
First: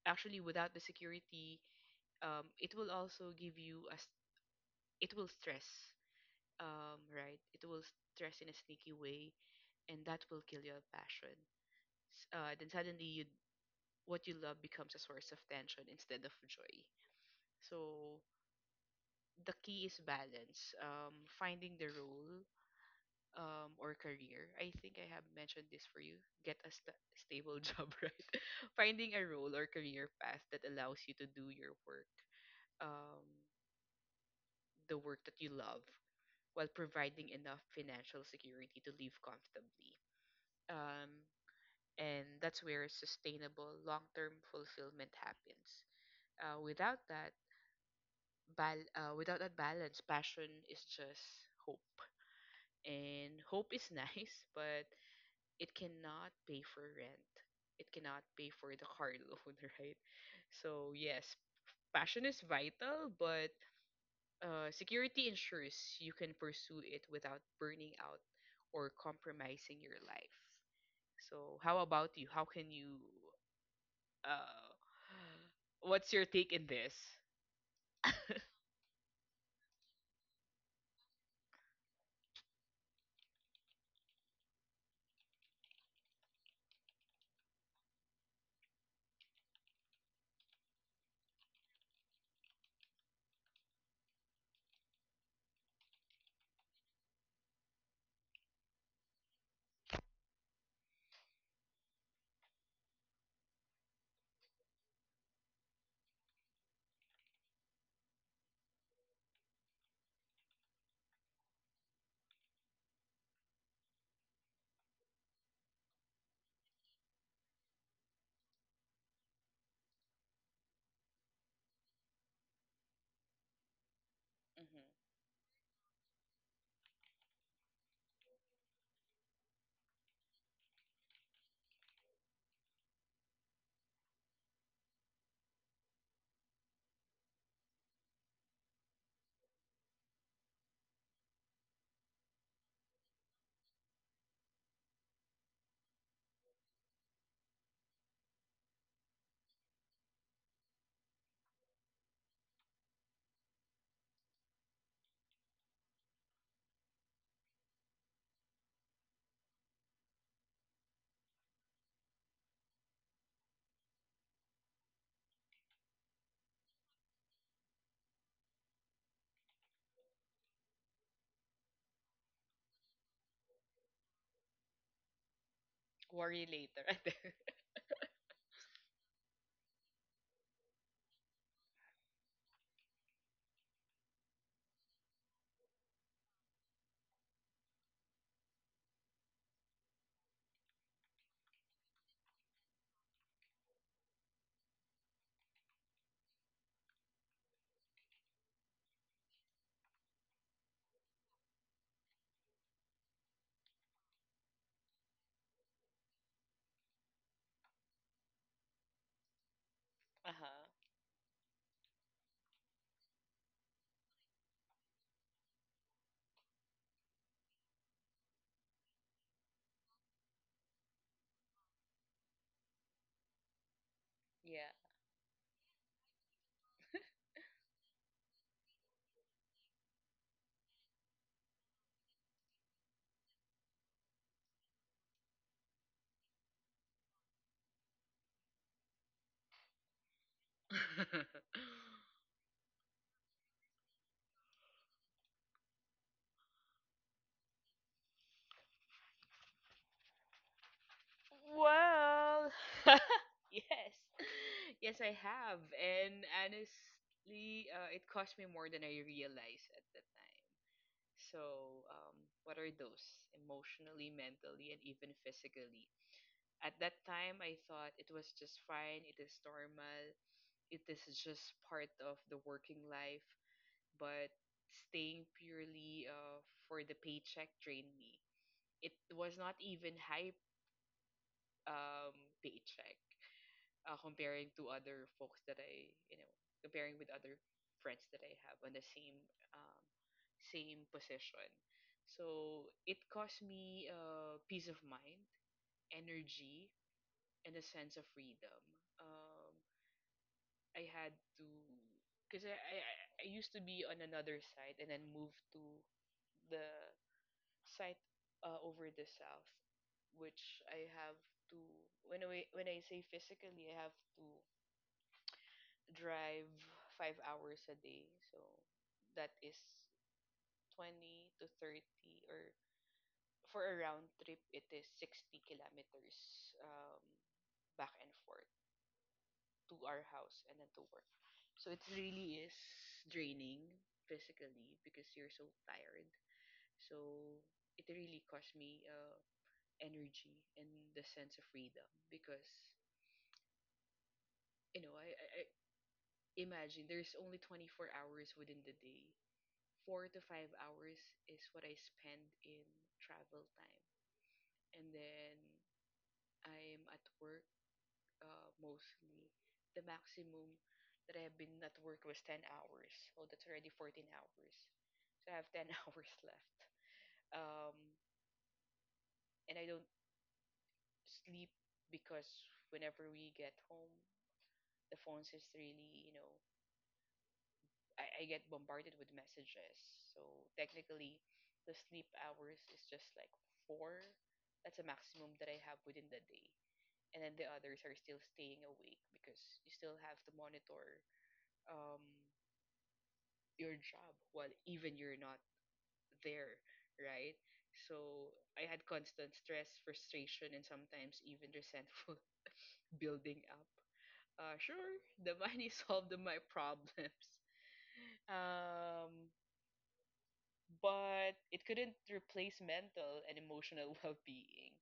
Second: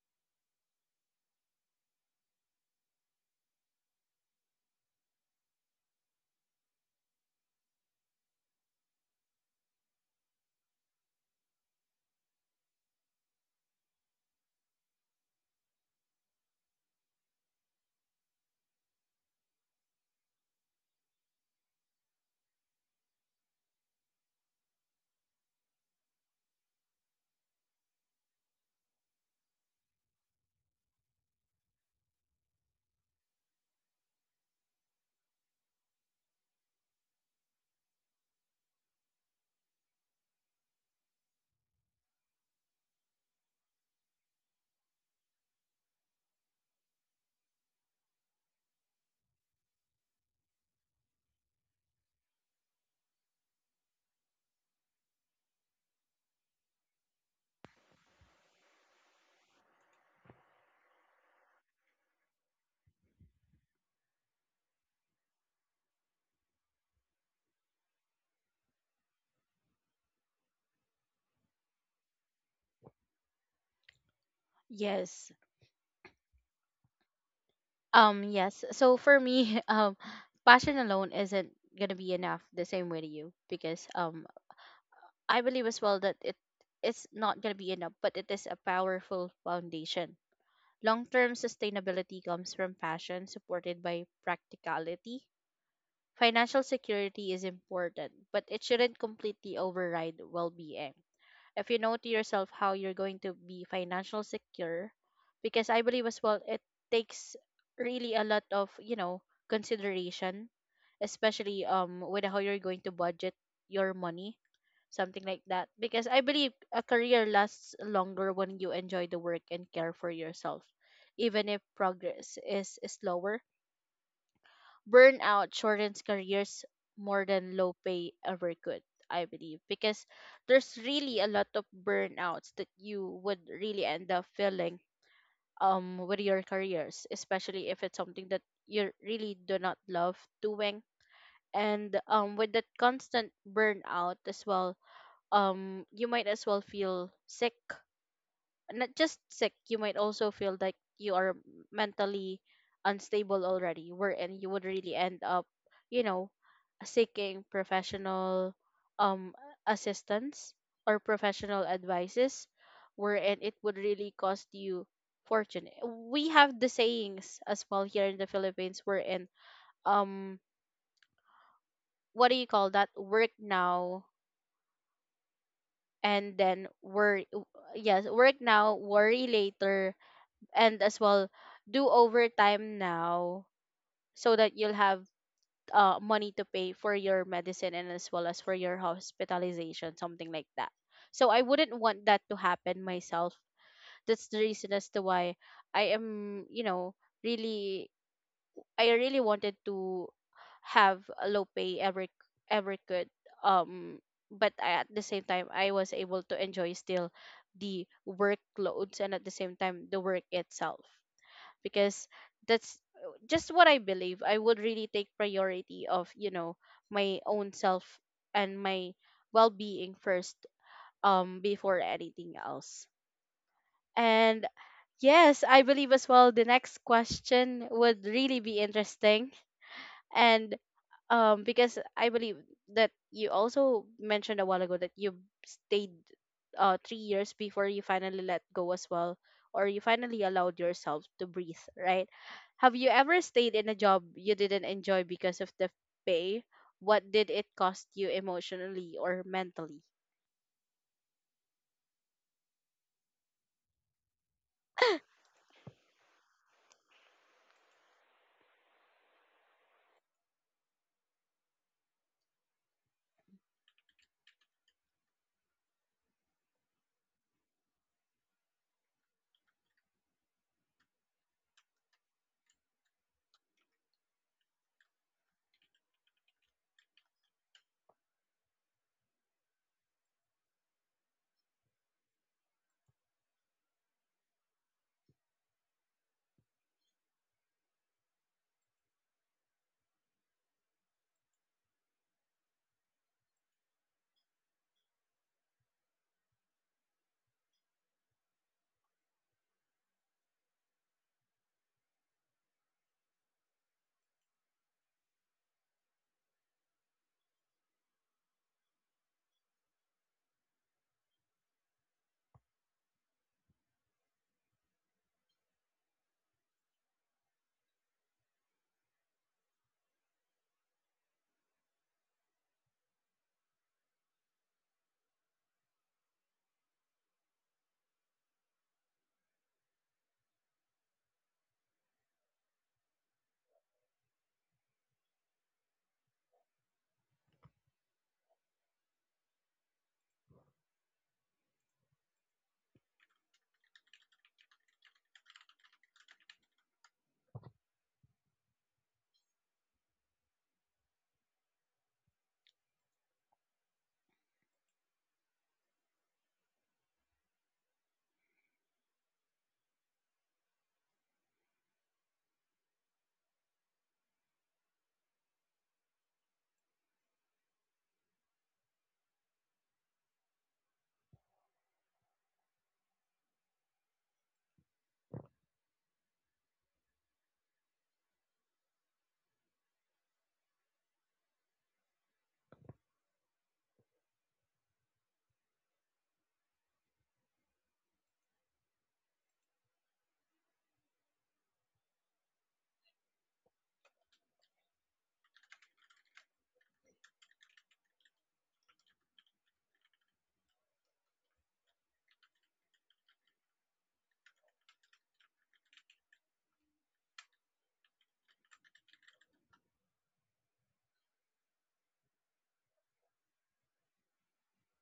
B: actually, without the security, it will also give you as it will stress, right? It will stress in a sneaky way, and that will kill your passion. Then suddenly, you what you love becomes a source of tension instead of joy. So the key is balance. Finding the role or career. I think I have mentioned this for you. Get a stable job, right? Finding a role or career path that allows you to do your work, um, the work that you love, while providing enough financial security to live comfortably. Um, and that's where sustainable long-term fulfillment happens. Without that, without that balance, passion is just hope. And hope is nice, but it cannot pay for rent. It cannot pay for the car loan, right? So yes, passion is vital, but security ensures you can pursue it without burning out or compromising your life. So, how about you? How can you? Uh,
A: Yes.
B: what's your take in this?
A: Yes. So for me, passion alone isn't gonna be enough the same way to you, because I believe as well that it's not gonna be enough, but it is a powerful foundation. Long term sustainability comes from passion supported by practicality. Financial security is important, but it shouldn't completely override well being if you know to yourself how you're going to be financial secure, because I believe as well, it takes really a lot of, you know, consideration, especially with how you're going to budget your money, something like that, because I believe a career lasts longer when you enjoy the work and care for yourself even if progress is slower.
B: Mm-hmm.
A: Burnout shortens careers more than low pay ever could, I believe, because there's really a lot of burnouts that you would really end up feeling with your careers, especially if it's something that you really do not love doing. And with that constant burnout as well, you might as well feel sick. Not just sick, you might also feel like you are mentally unstable already, wherein you would really end up, you know, seeking professional um assistance or professional advices, wherein it would really cost you fortune. We have the sayings as well here in the Philippines, wherein um what do you call that, work now and
B: Worry
A: then
B: later.
A: worry. Yes, work now worry later. And as well, do overtime now so that you'll have money to pay for your medicine and as well as for your hospitalization, something like that. So I wouldn't want that to happen myself. That's the reason as to why I am, you know, really, I really wanted to have a low pay ever ever could, um but at the same time I was able to enjoy still the workloads, and at the same time the work
B: Uh huh.
A: itself, because that's just what I believe. I would really take priority of, you know, my own self and my well-being first before anything else. And yes, I believe as well the next question would really be interesting. And because I believe that you also mentioned a while ago that you stayed 3 years before you finally let go as well, or you finally allowed
B: Yeah.
A: yourself to breathe, right? Have you ever stayed in a job you didn't enjoy because of the pay? What did it cost you emotionally or mentally?
B: Well, yes, yes, I have, and honestly, it cost me more than I realized at the time. So, what are those emotionally, mentally, and even physically? At that time, I thought it was just fine, it is normal, it is just part of the working life, but staying purely for the paycheck drained me. It was not even high um, paycheck comparing to other folks that I, you know, comparing with other friends that I have on the same um, same position. So it caused me peace of mind, energy, and a sense of freedom. Um, I had to, because I used to be on another side and then moved to the side over the south, which I have to, when I say physically, I have to drive 5 hours a day. So that is 20 to 30 or for a round trip, it is 60 kilometers back and forth to our house and then to work. So it really is draining physically because you're so tired. So it really cost me energy and the sense of freedom because, you know, I imagine there's only 24 hours within the day. 4 to 5 hours is what I spend in travel time. And then I'm at work mostly. The maximum that I have been at work was 10 hours. Oh, that's already 14 hours. So I have 10 hours left. Um, and I don't sleep because whenever we get home, the phones is really, you know, I get bombarded with messages. So technically, the sleep hours is just like four. That's a maximum that I have within the day. And then the others are still staying awake because you still have to monitor um, your job while even you're not there, right? So I had constant stress, frustration, and sometimes even resentful building up. Sure, the money solved my problems. Um, but it couldn't replace mental and emotional well-being.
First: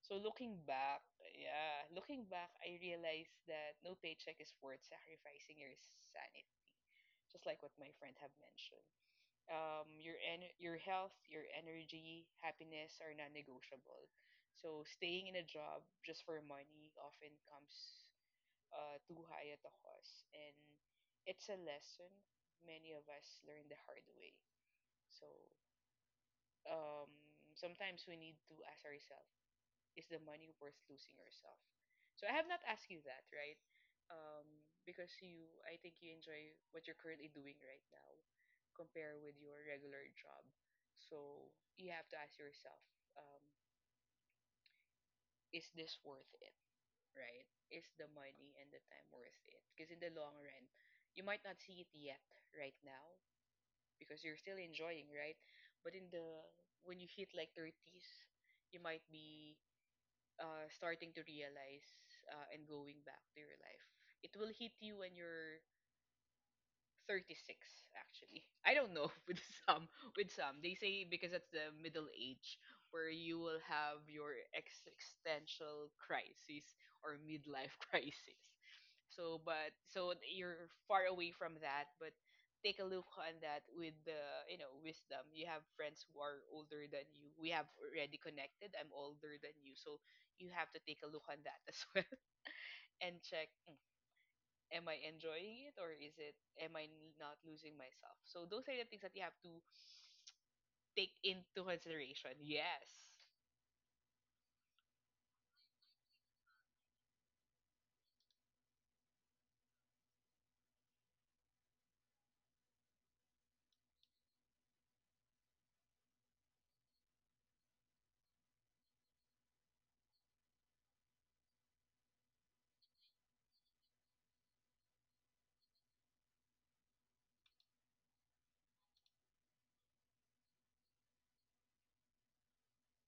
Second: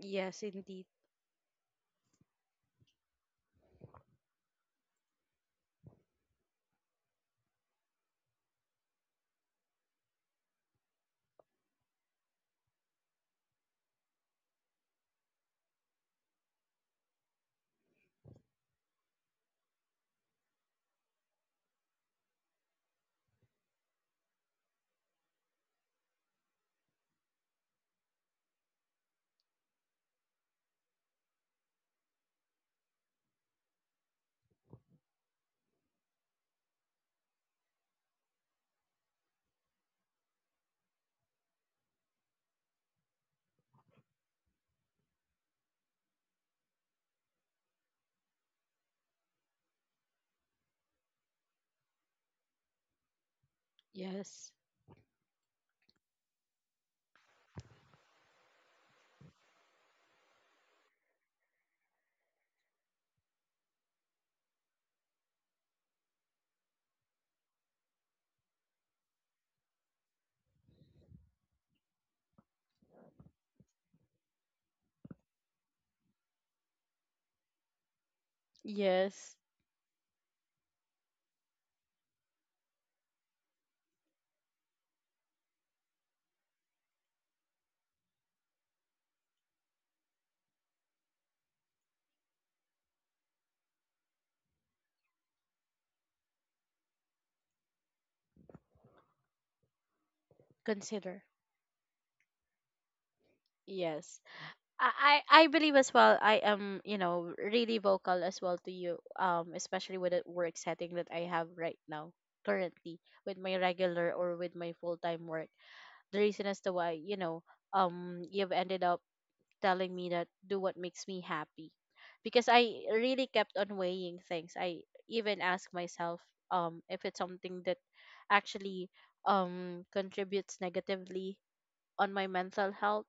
B: So
A: Yes,
B: looking
A: indeed.
B: back, yeah, looking back, I realized that no paycheck is worth sacrificing your sanity, just like what my friend have mentioned. Your your health, your energy, happiness are non-negotiable. So staying in a job just for money often comes too high at the cost, and it's a lesson many of us learn the hard way. So um, sometimes we need to ask ourselves, is the money worth losing yourself? So I have not asked you that, right? Um, because you, I think you enjoy what you're currently doing right now, compare with your regular job. So you have to ask yourself, um, is this worth it, right? Is the money and the time worth it? Because in the long run, you might not see it yet right now, because you're
A: Yes.
B: still enjoying, right? But in the when you hit like 30s, you might be starting to realize and going back to your life. It will hit you when you're 36 actually. I don't know with some. They say because that's the middle age where you will have your existential crisis or midlife crisis.
A: Yes.
B: So, but so you're far away from that, but take a look on that with the wisdom. You have friends who are older than you. We have already connected. I'm older than you, so you have to take a look on that as well and check. Am I enjoying it or is it am I not losing myself? So those are the things that you have to take
A: Consider.
B: into consideration. Yes.
A: Yes. I believe as well, I am, you know, really vocal as well to you, especially with the work setting that I have right now, currently, with my regular or with my full time work. The reason as to why, you know, you've ended up telling me that do what makes me happy, because I really kept on weighing things. I even asked myself, if it's something that actually contributes negatively on my mental health,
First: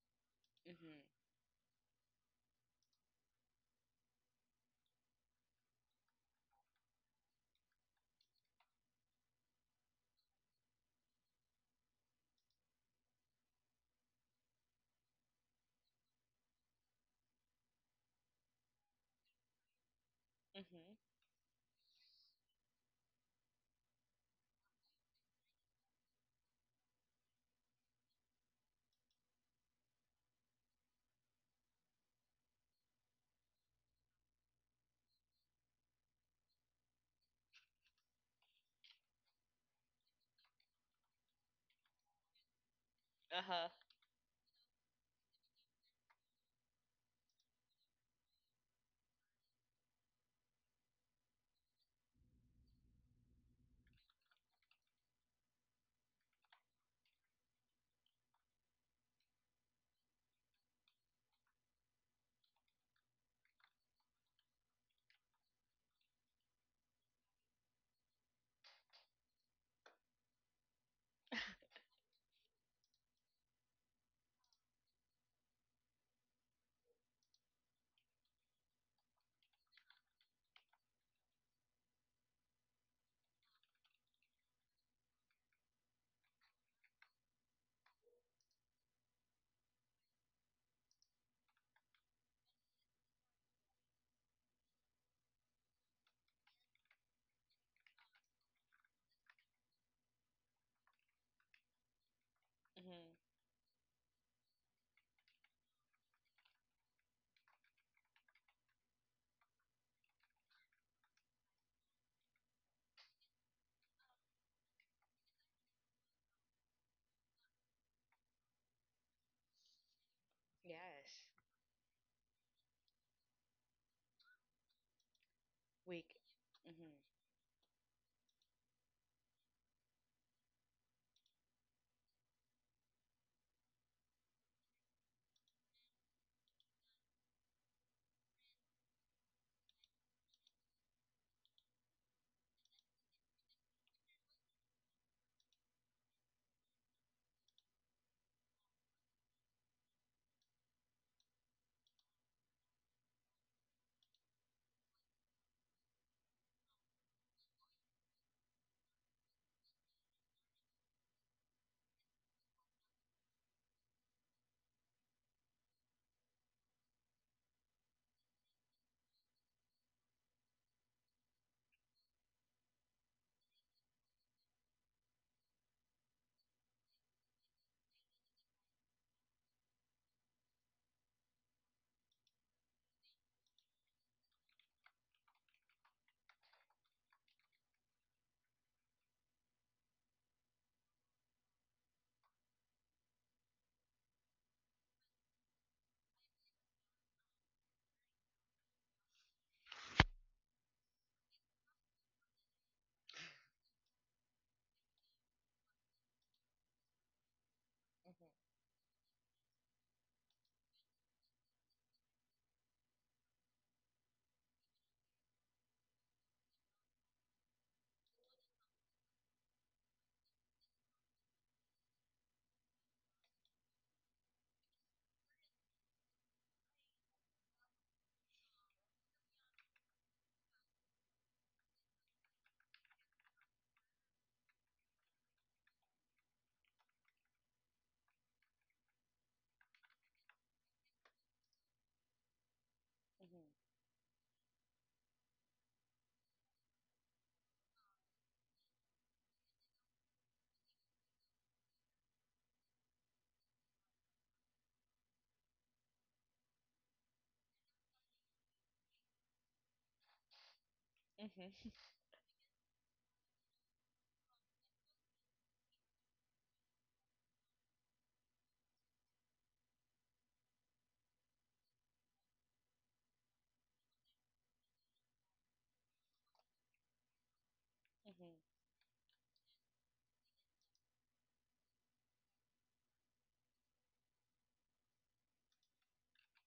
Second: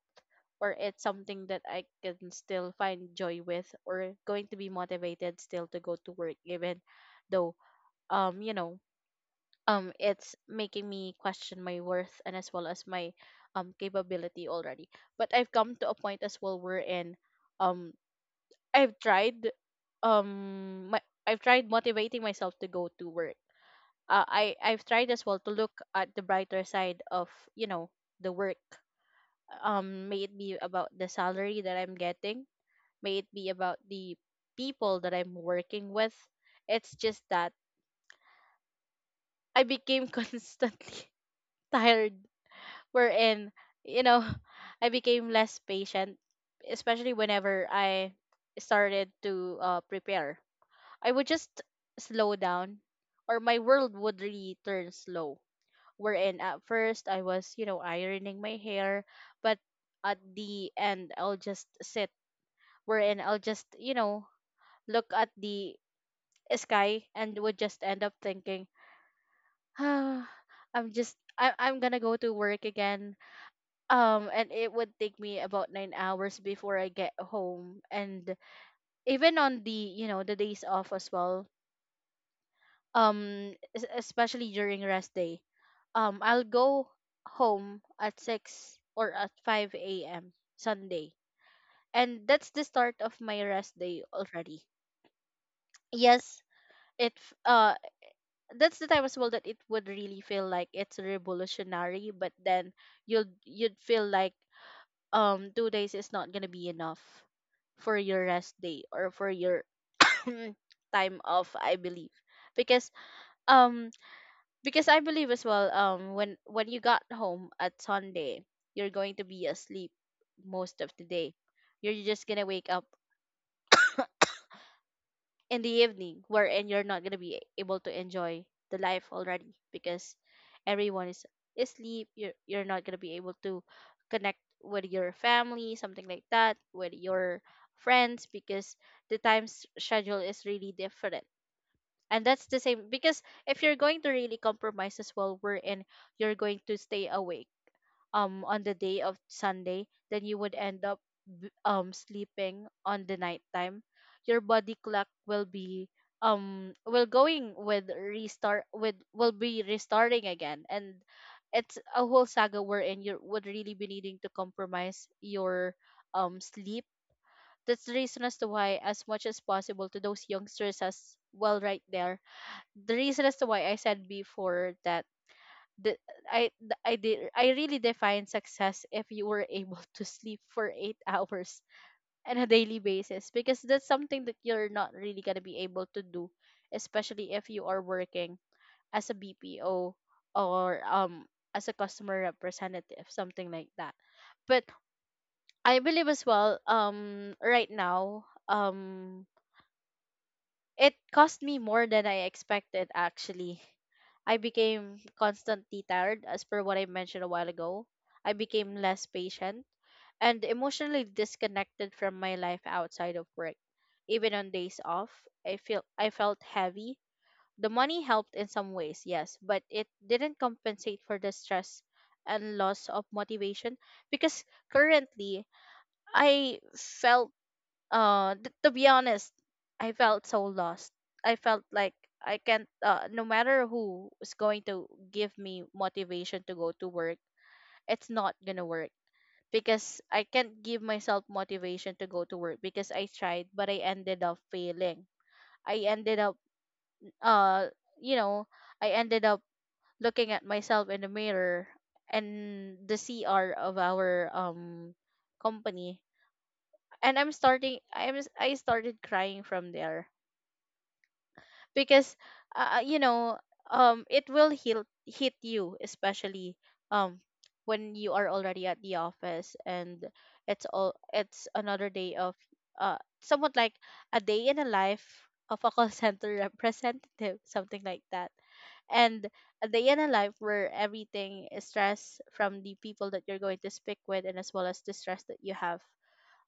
A: or it's
B: Mhm.
A: something that I can still find joy with, or going to be motivated still to go to work even though, you know, it's making me question my worth and as well as my capability already. But I've come to a point as well wherein um I've tried um
B: Mhm.
A: my, I've tried motivating myself to go to work. I've tried as well to look at the brighter side of, you know, the work. May it be about the salary that I'm getting, may it be about the people that I'm working with. It's just that I became constantly tired,
B: Uh
A: wherein,
B: huh.
A: you know, I became less patient, especially whenever I started to prepare, I would just slow down or my world would really turn slow. Wherein at first I was, you know, ironing my hair, but at the end I'll just sit, wherein I'll just, you know, look at the sky and would just end up thinking, ah, I'm just I I'm gonna go to work again. And it would take me about 9 hours before I get home. And even on the, you know, the days off as well, especially during rest day, I'll go home at six or at five a.m. Sunday. And that's the start of my rest day already. Yes, it f- uh that's the time as well that it would really feel like it's revolutionary. But then
B: Mhm.
A: you'd feel like 2 days is not gonna be enough for your rest day or for your time off, I believe, because um because I believe as well, when you got home at Sunday, you're going to be asleep most of the
B: Yes.
A: day. You're just gonna wake up in the
B: Wake.
A: evening, wherein you're
B: Mhm.
A: not gonna be able to enjoy the life already, because everyone is asleep. You're not gonna be able to connect with your family, something like that, with your friends, because the schedule is really different. And that's the same, because if you're going to really compromise as well, wherein you're going to stay awake on the day of Sunday, then you would end up sleeping on the nighttime. Your body clock will be will going with restart with will be restarting again, and it's a whole saga wherein you would really be needing to compromise your sleep. That's the reason as to why, as much as possible, to those youngsters as well, right there. The reason as to why I said before that the I th- I did I really define success if you were able to sleep for 8 hours on a daily basis, because that's something that you're not really gonna be able to do, especially if you are working as a BPO, or as a customer representative, something like that. But I believe as well, right now, it cost me more than I expected, actually. I became constantly tired, as per what I mentioned a while ago.
B: Mhm.
A: I became less patient and emotionally disconnected from my life outside of work. Even on days off, I felt heavy. The money helped in some ways, yes, but it didn't compensate for the stress and loss of motivation. Because currently, I felt to be honest, I felt so lost. I felt like I can't, no matter who is going to give me motivation to go to work, it's not gonna work, because I can't give myself motivation to go to work because I tried
B: Mhm.
A: but I ended up failing. I ended up uh you know I ended up looking at myself in the mirror and the cr of our company, and I'm starting I'm I started crying from there.
B: Mhm.
A: Because uh, you know it will hit you, especially um when you are already at the office, and it's another day of, somewhat like, a day in a life of a call center representative, something like that.
B: Mhm.
A: And a day in a life where everything is stress from the people that you're going to speak with, and as well as the stress that you have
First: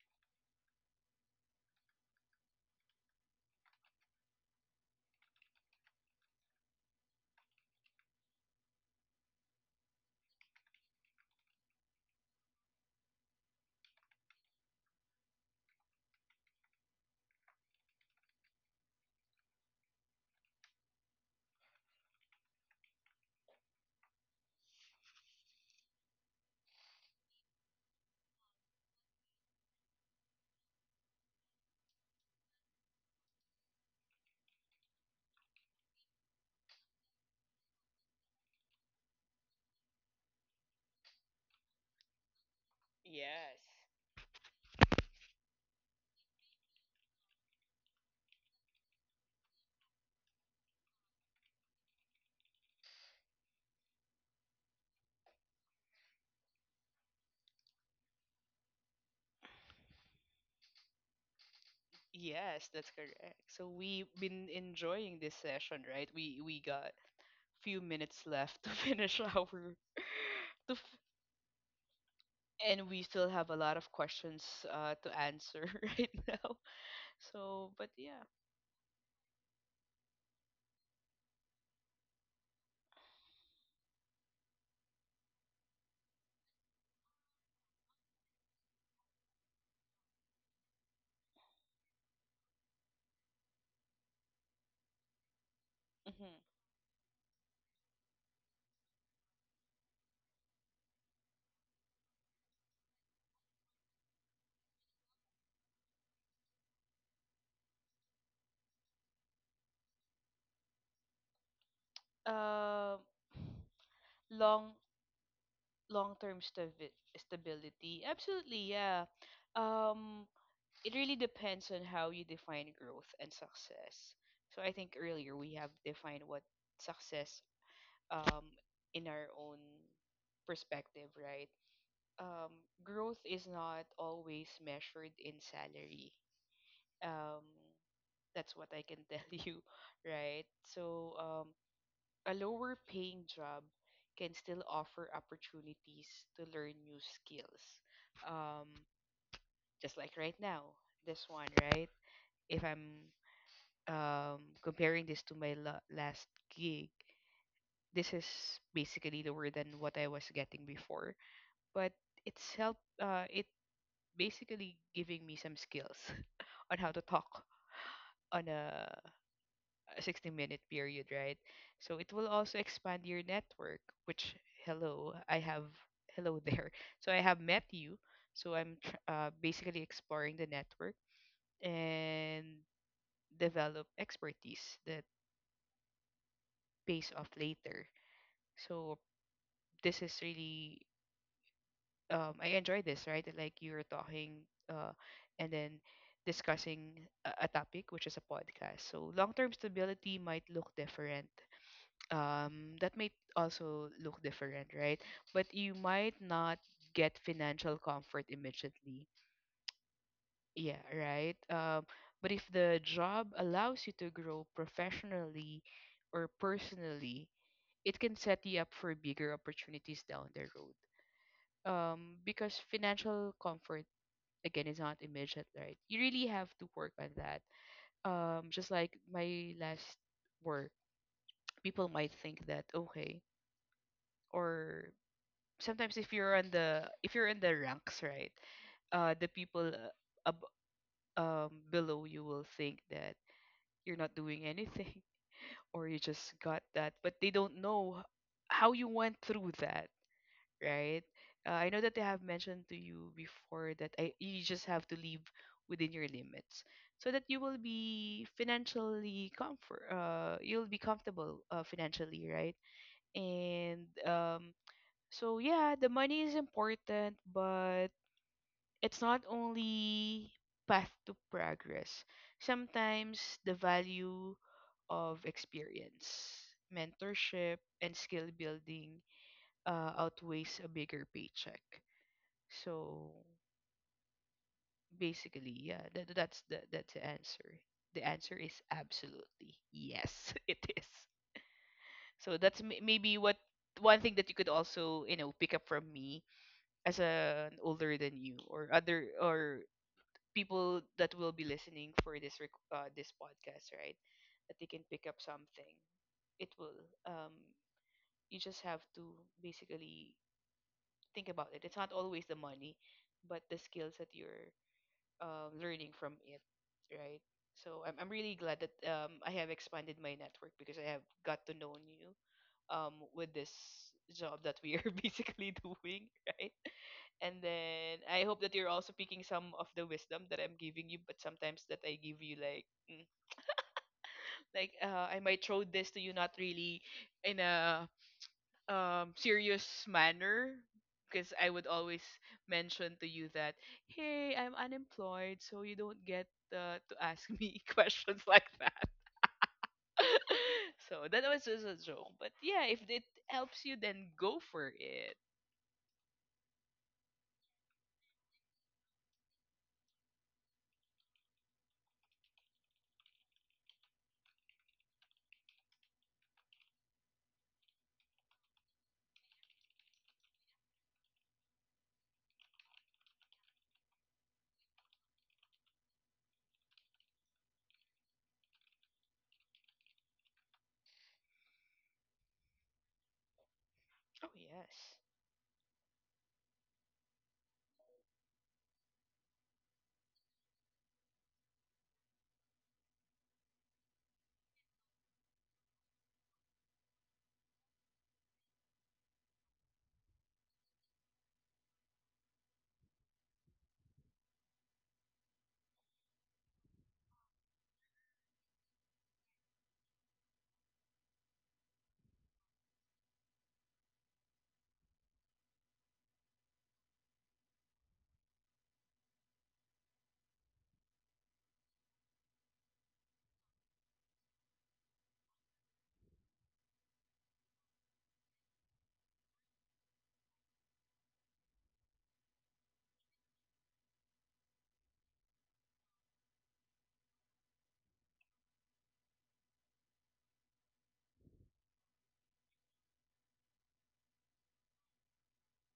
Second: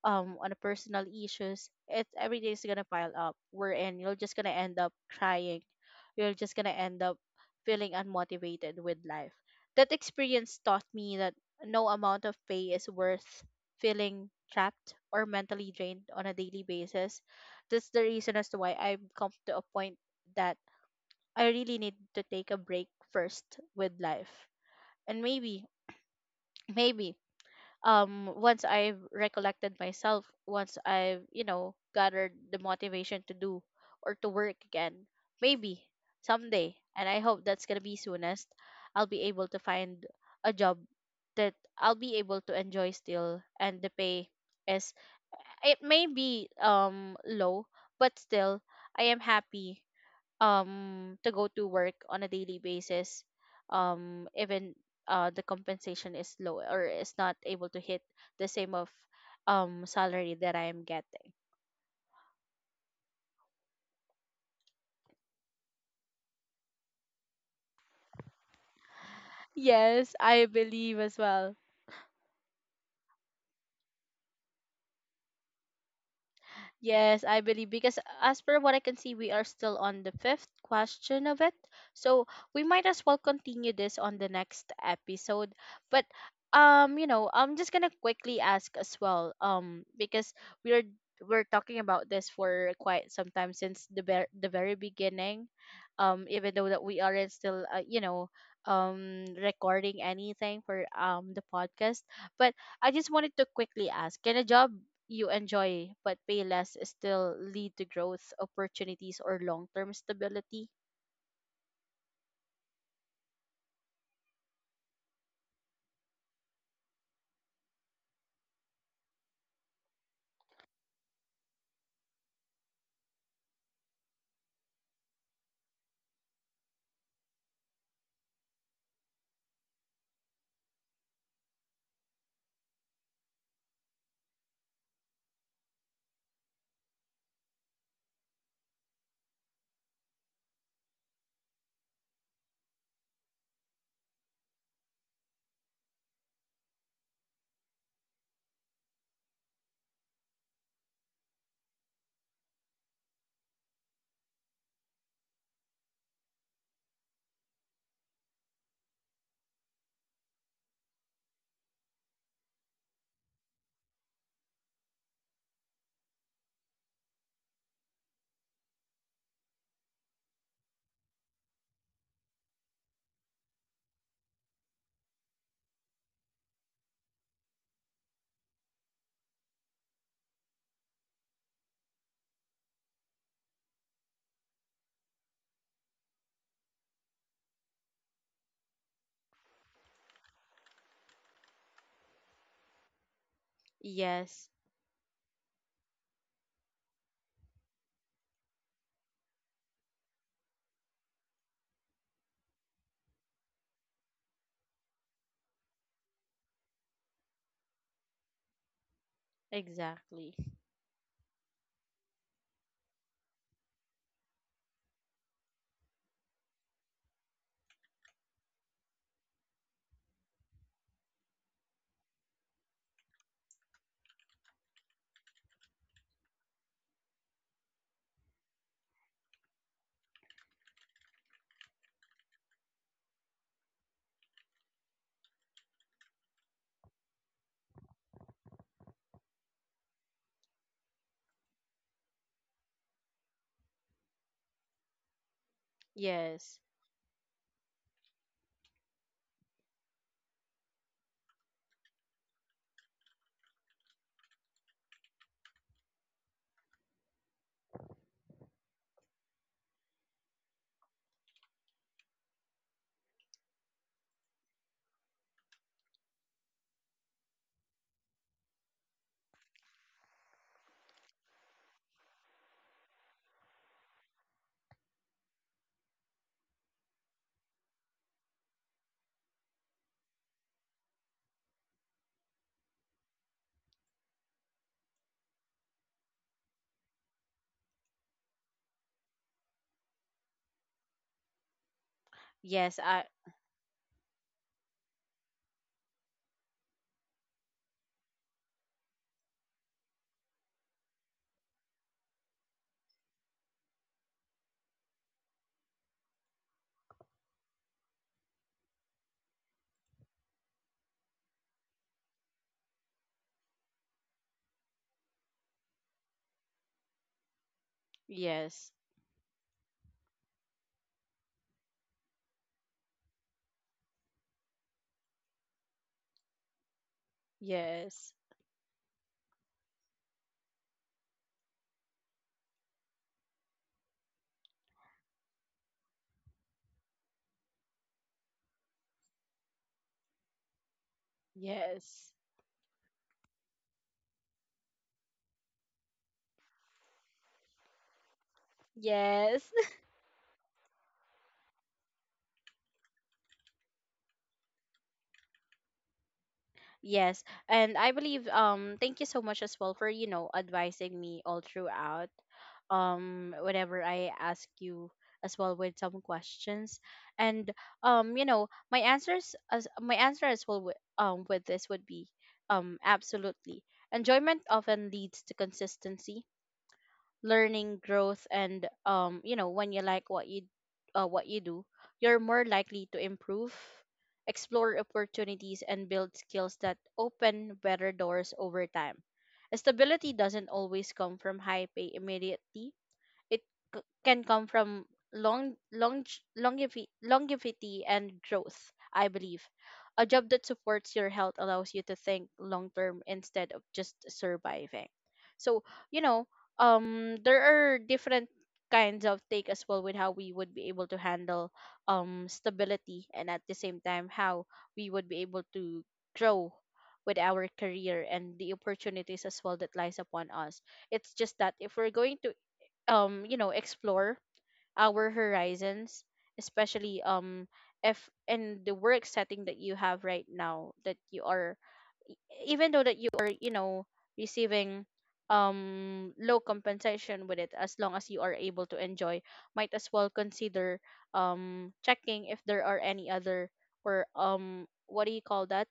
A: on a personal issues. It Everything is gonna pile up, wherein you're just gonna end up crying. You're just gonna end up feeling unmotivated with life. That experience taught me that no amount of pay is worth feeling trapped or mentally drained on a daily basis. That's the reason as to why I've come to a point that I really need to take a break first with life. And maybe, maybe once I've recollected myself, once I've gathered the motivation to do or to work again, maybe someday, and I hope that's gonna be soonest, I'll be able to find a job that I'll be able to enjoy still,
B: Yes.
A: and the pay is it may be low, but still I am happy to go to work on a daily basis, even the compensation is low or is not able to hit the same of salary that I am getting.
B: Yes, that's correct. So we've been enjoying this session, right? We got few minutes left to finish our to
A: Yes, I
B: f-
A: believe as well.
B: and we still have a lot of questions to answer right now.
A: Yes, I believe,
B: So, but
A: because
B: yeah.
A: as per what I can see, we are still on the fifth question of it. So we might as well continue this on the next episode. But I'm just gonna quickly ask as well. Because we're we're talking about this for quite some time since the very beginning. Um,
B: Mhm.
A: even though that we aren't still, recording anything for the podcast. But I just wanted to quickly ask: can a job you enjoy but pay less still lead to growth opportunities or long term stability?
B: Um long long-term stability. Absolutely, yeah. Um it really depends on how you define growth and success. So I think earlier we have defined what success, um, in our own perspective, right? Um, growth is not always measured in salary. Um, that's what I can tell you, right? So, a lower paying job can still offer opportunities to learn new skills. Um, just like right now, this one, right? If I'm comparing this to my last gig, this is basically lower than what I was getting before. But it's helped it basically giving me some skills on how to talk on a 60-minute period, right? So it will also expand your network, which, hello, I have, hello there, so I have met you, so basically exploring the network and develop expertise that pays off later. So this is really, I enjoy this, right? Like you're talking
A: Yes,
B: uh and then discussing a topic which is a podcast. So long-term stability might look different. That might also look different, right? But you might not get financial comfort immediately.
A: exactly.
B: Yeah, right? But if the job allows you to grow professionally or personally, it can set you up for bigger opportunities down the road, because financial comfort, again, it's not immediate, right? You really have to work on that. Just like my last work, people might think that okay, or sometimes if you're on the if you're in the ranks, right? The people below you will think that you're not doing anything or you just
A: Yes.
B: got that, but they don't know how you went through that, right? I know that I have mentioned to you before that I, you just have to live within your limits so that you will be financially comfort you'll be comfortable, financially, right? And so yeah, the money is important, but it's not only path to progress. Sometimes the value of experience, mentorship, and skill building outweighs a bigger paycheck. So basically, yeah, that's the answer. The answer is absolutely yes, it is. So that's
A: Yes, I
B: maybe what one thing that you could also, you know, pick up from me as a, an older than you or other or people that will be listening for this this podcast, right? That they can pick up something. It will, um you just have to basically think about it. It's not always the money, but the skills that you're learning from it, right? So I'm really glad
A: yes.
B: that, I have expanded my network because I have got to know you, with this job that we are basically doing, right? And then
A: Yes.
B: I hope that you're also picking some of the wisdom that I'm giving you, but sometimes that I give you like, like I might throw this to you not really in a serious manner, because I would always
A: Yes.
B: mention to you that hey, I'm unemployed so you don't get to ask me questions like that.
A: Yes.
B: So that was just a joke, but yeah, if it helps you then go for it.
A: Yes, and I believe, thank you so much as well for, advising me all throughout, whenever I ask you as well with some questions. And my answers as my answer as well with this would be absolutely, enjoyment often leads to consistency, learning, growth. And you know, when you like what you, what you do, you're more likely to improve,
B: Oh
A: explore
B: yes.
A: opportunities, and build skills that open better doors over time. Stability doesn't always come from high pay immediately. It can come from long, long, longevity, and growth, I believe. A job that supports your health allows you to think long term instead of just surviving. So, you know, there are different kinds of take as well with how we would be able to handle stability, and at the same time, how we would be able to grow with our career and the opportunities as well that lies upon us. It's just that if we're going to, explore our horizons, especially, if in the work setting that you have right now, that you are e- even though that you are, receiving low compensation with it, as long as you are able to enjoy, might as well consider checking if there are any other, or what do you call that,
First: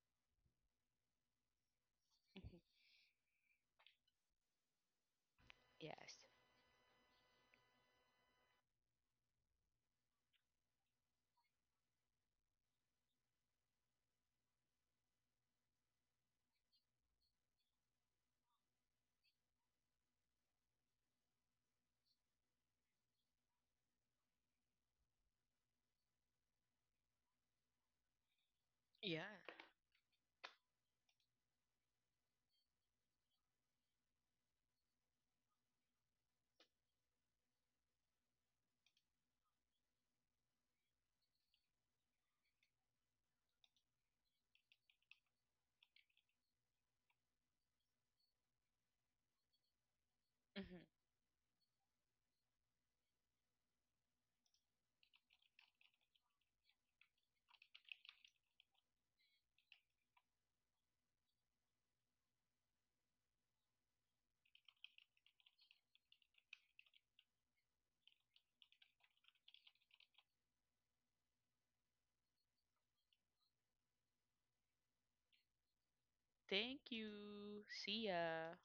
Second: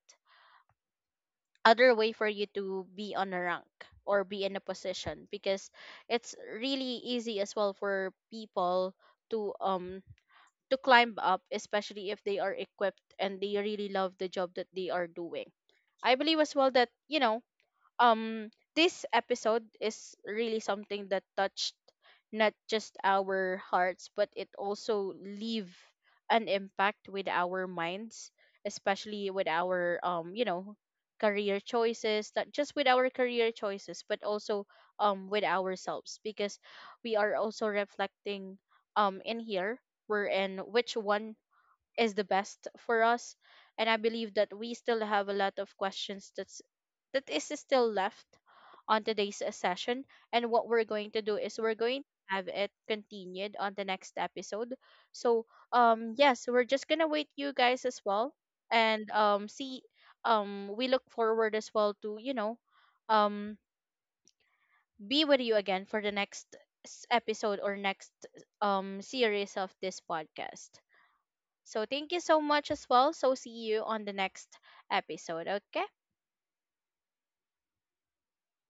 A: other way for you
B: Mhm.
A: to be on a rank or be in a position, because
B: Yes.
A: it's really easy as well for people to um to climb up, especially if they are equipped and they really love the job that they are doing. I believe as well that, um this episode is really something that touched not just our hearts, but it also leave an impact with our minds,
B: Yeah.
A: especially with our, career choices. Not just with our career choices, but also with ourselves, because we are also reflecting in here, we're in which one is the best for us. And I believe that we still have a lot of questions that is still left on today's session, and what we're
B: Hmm.
A: going to do is we're going to have it continued on the next episode. So yes, we're just gonna wait you guys as well, and see, we look forward as well to, um be with you again for the next episode, or next series of this podcast. So thank you so much as well. So see you on the next episode. Okay.
B: Thank you. See ya.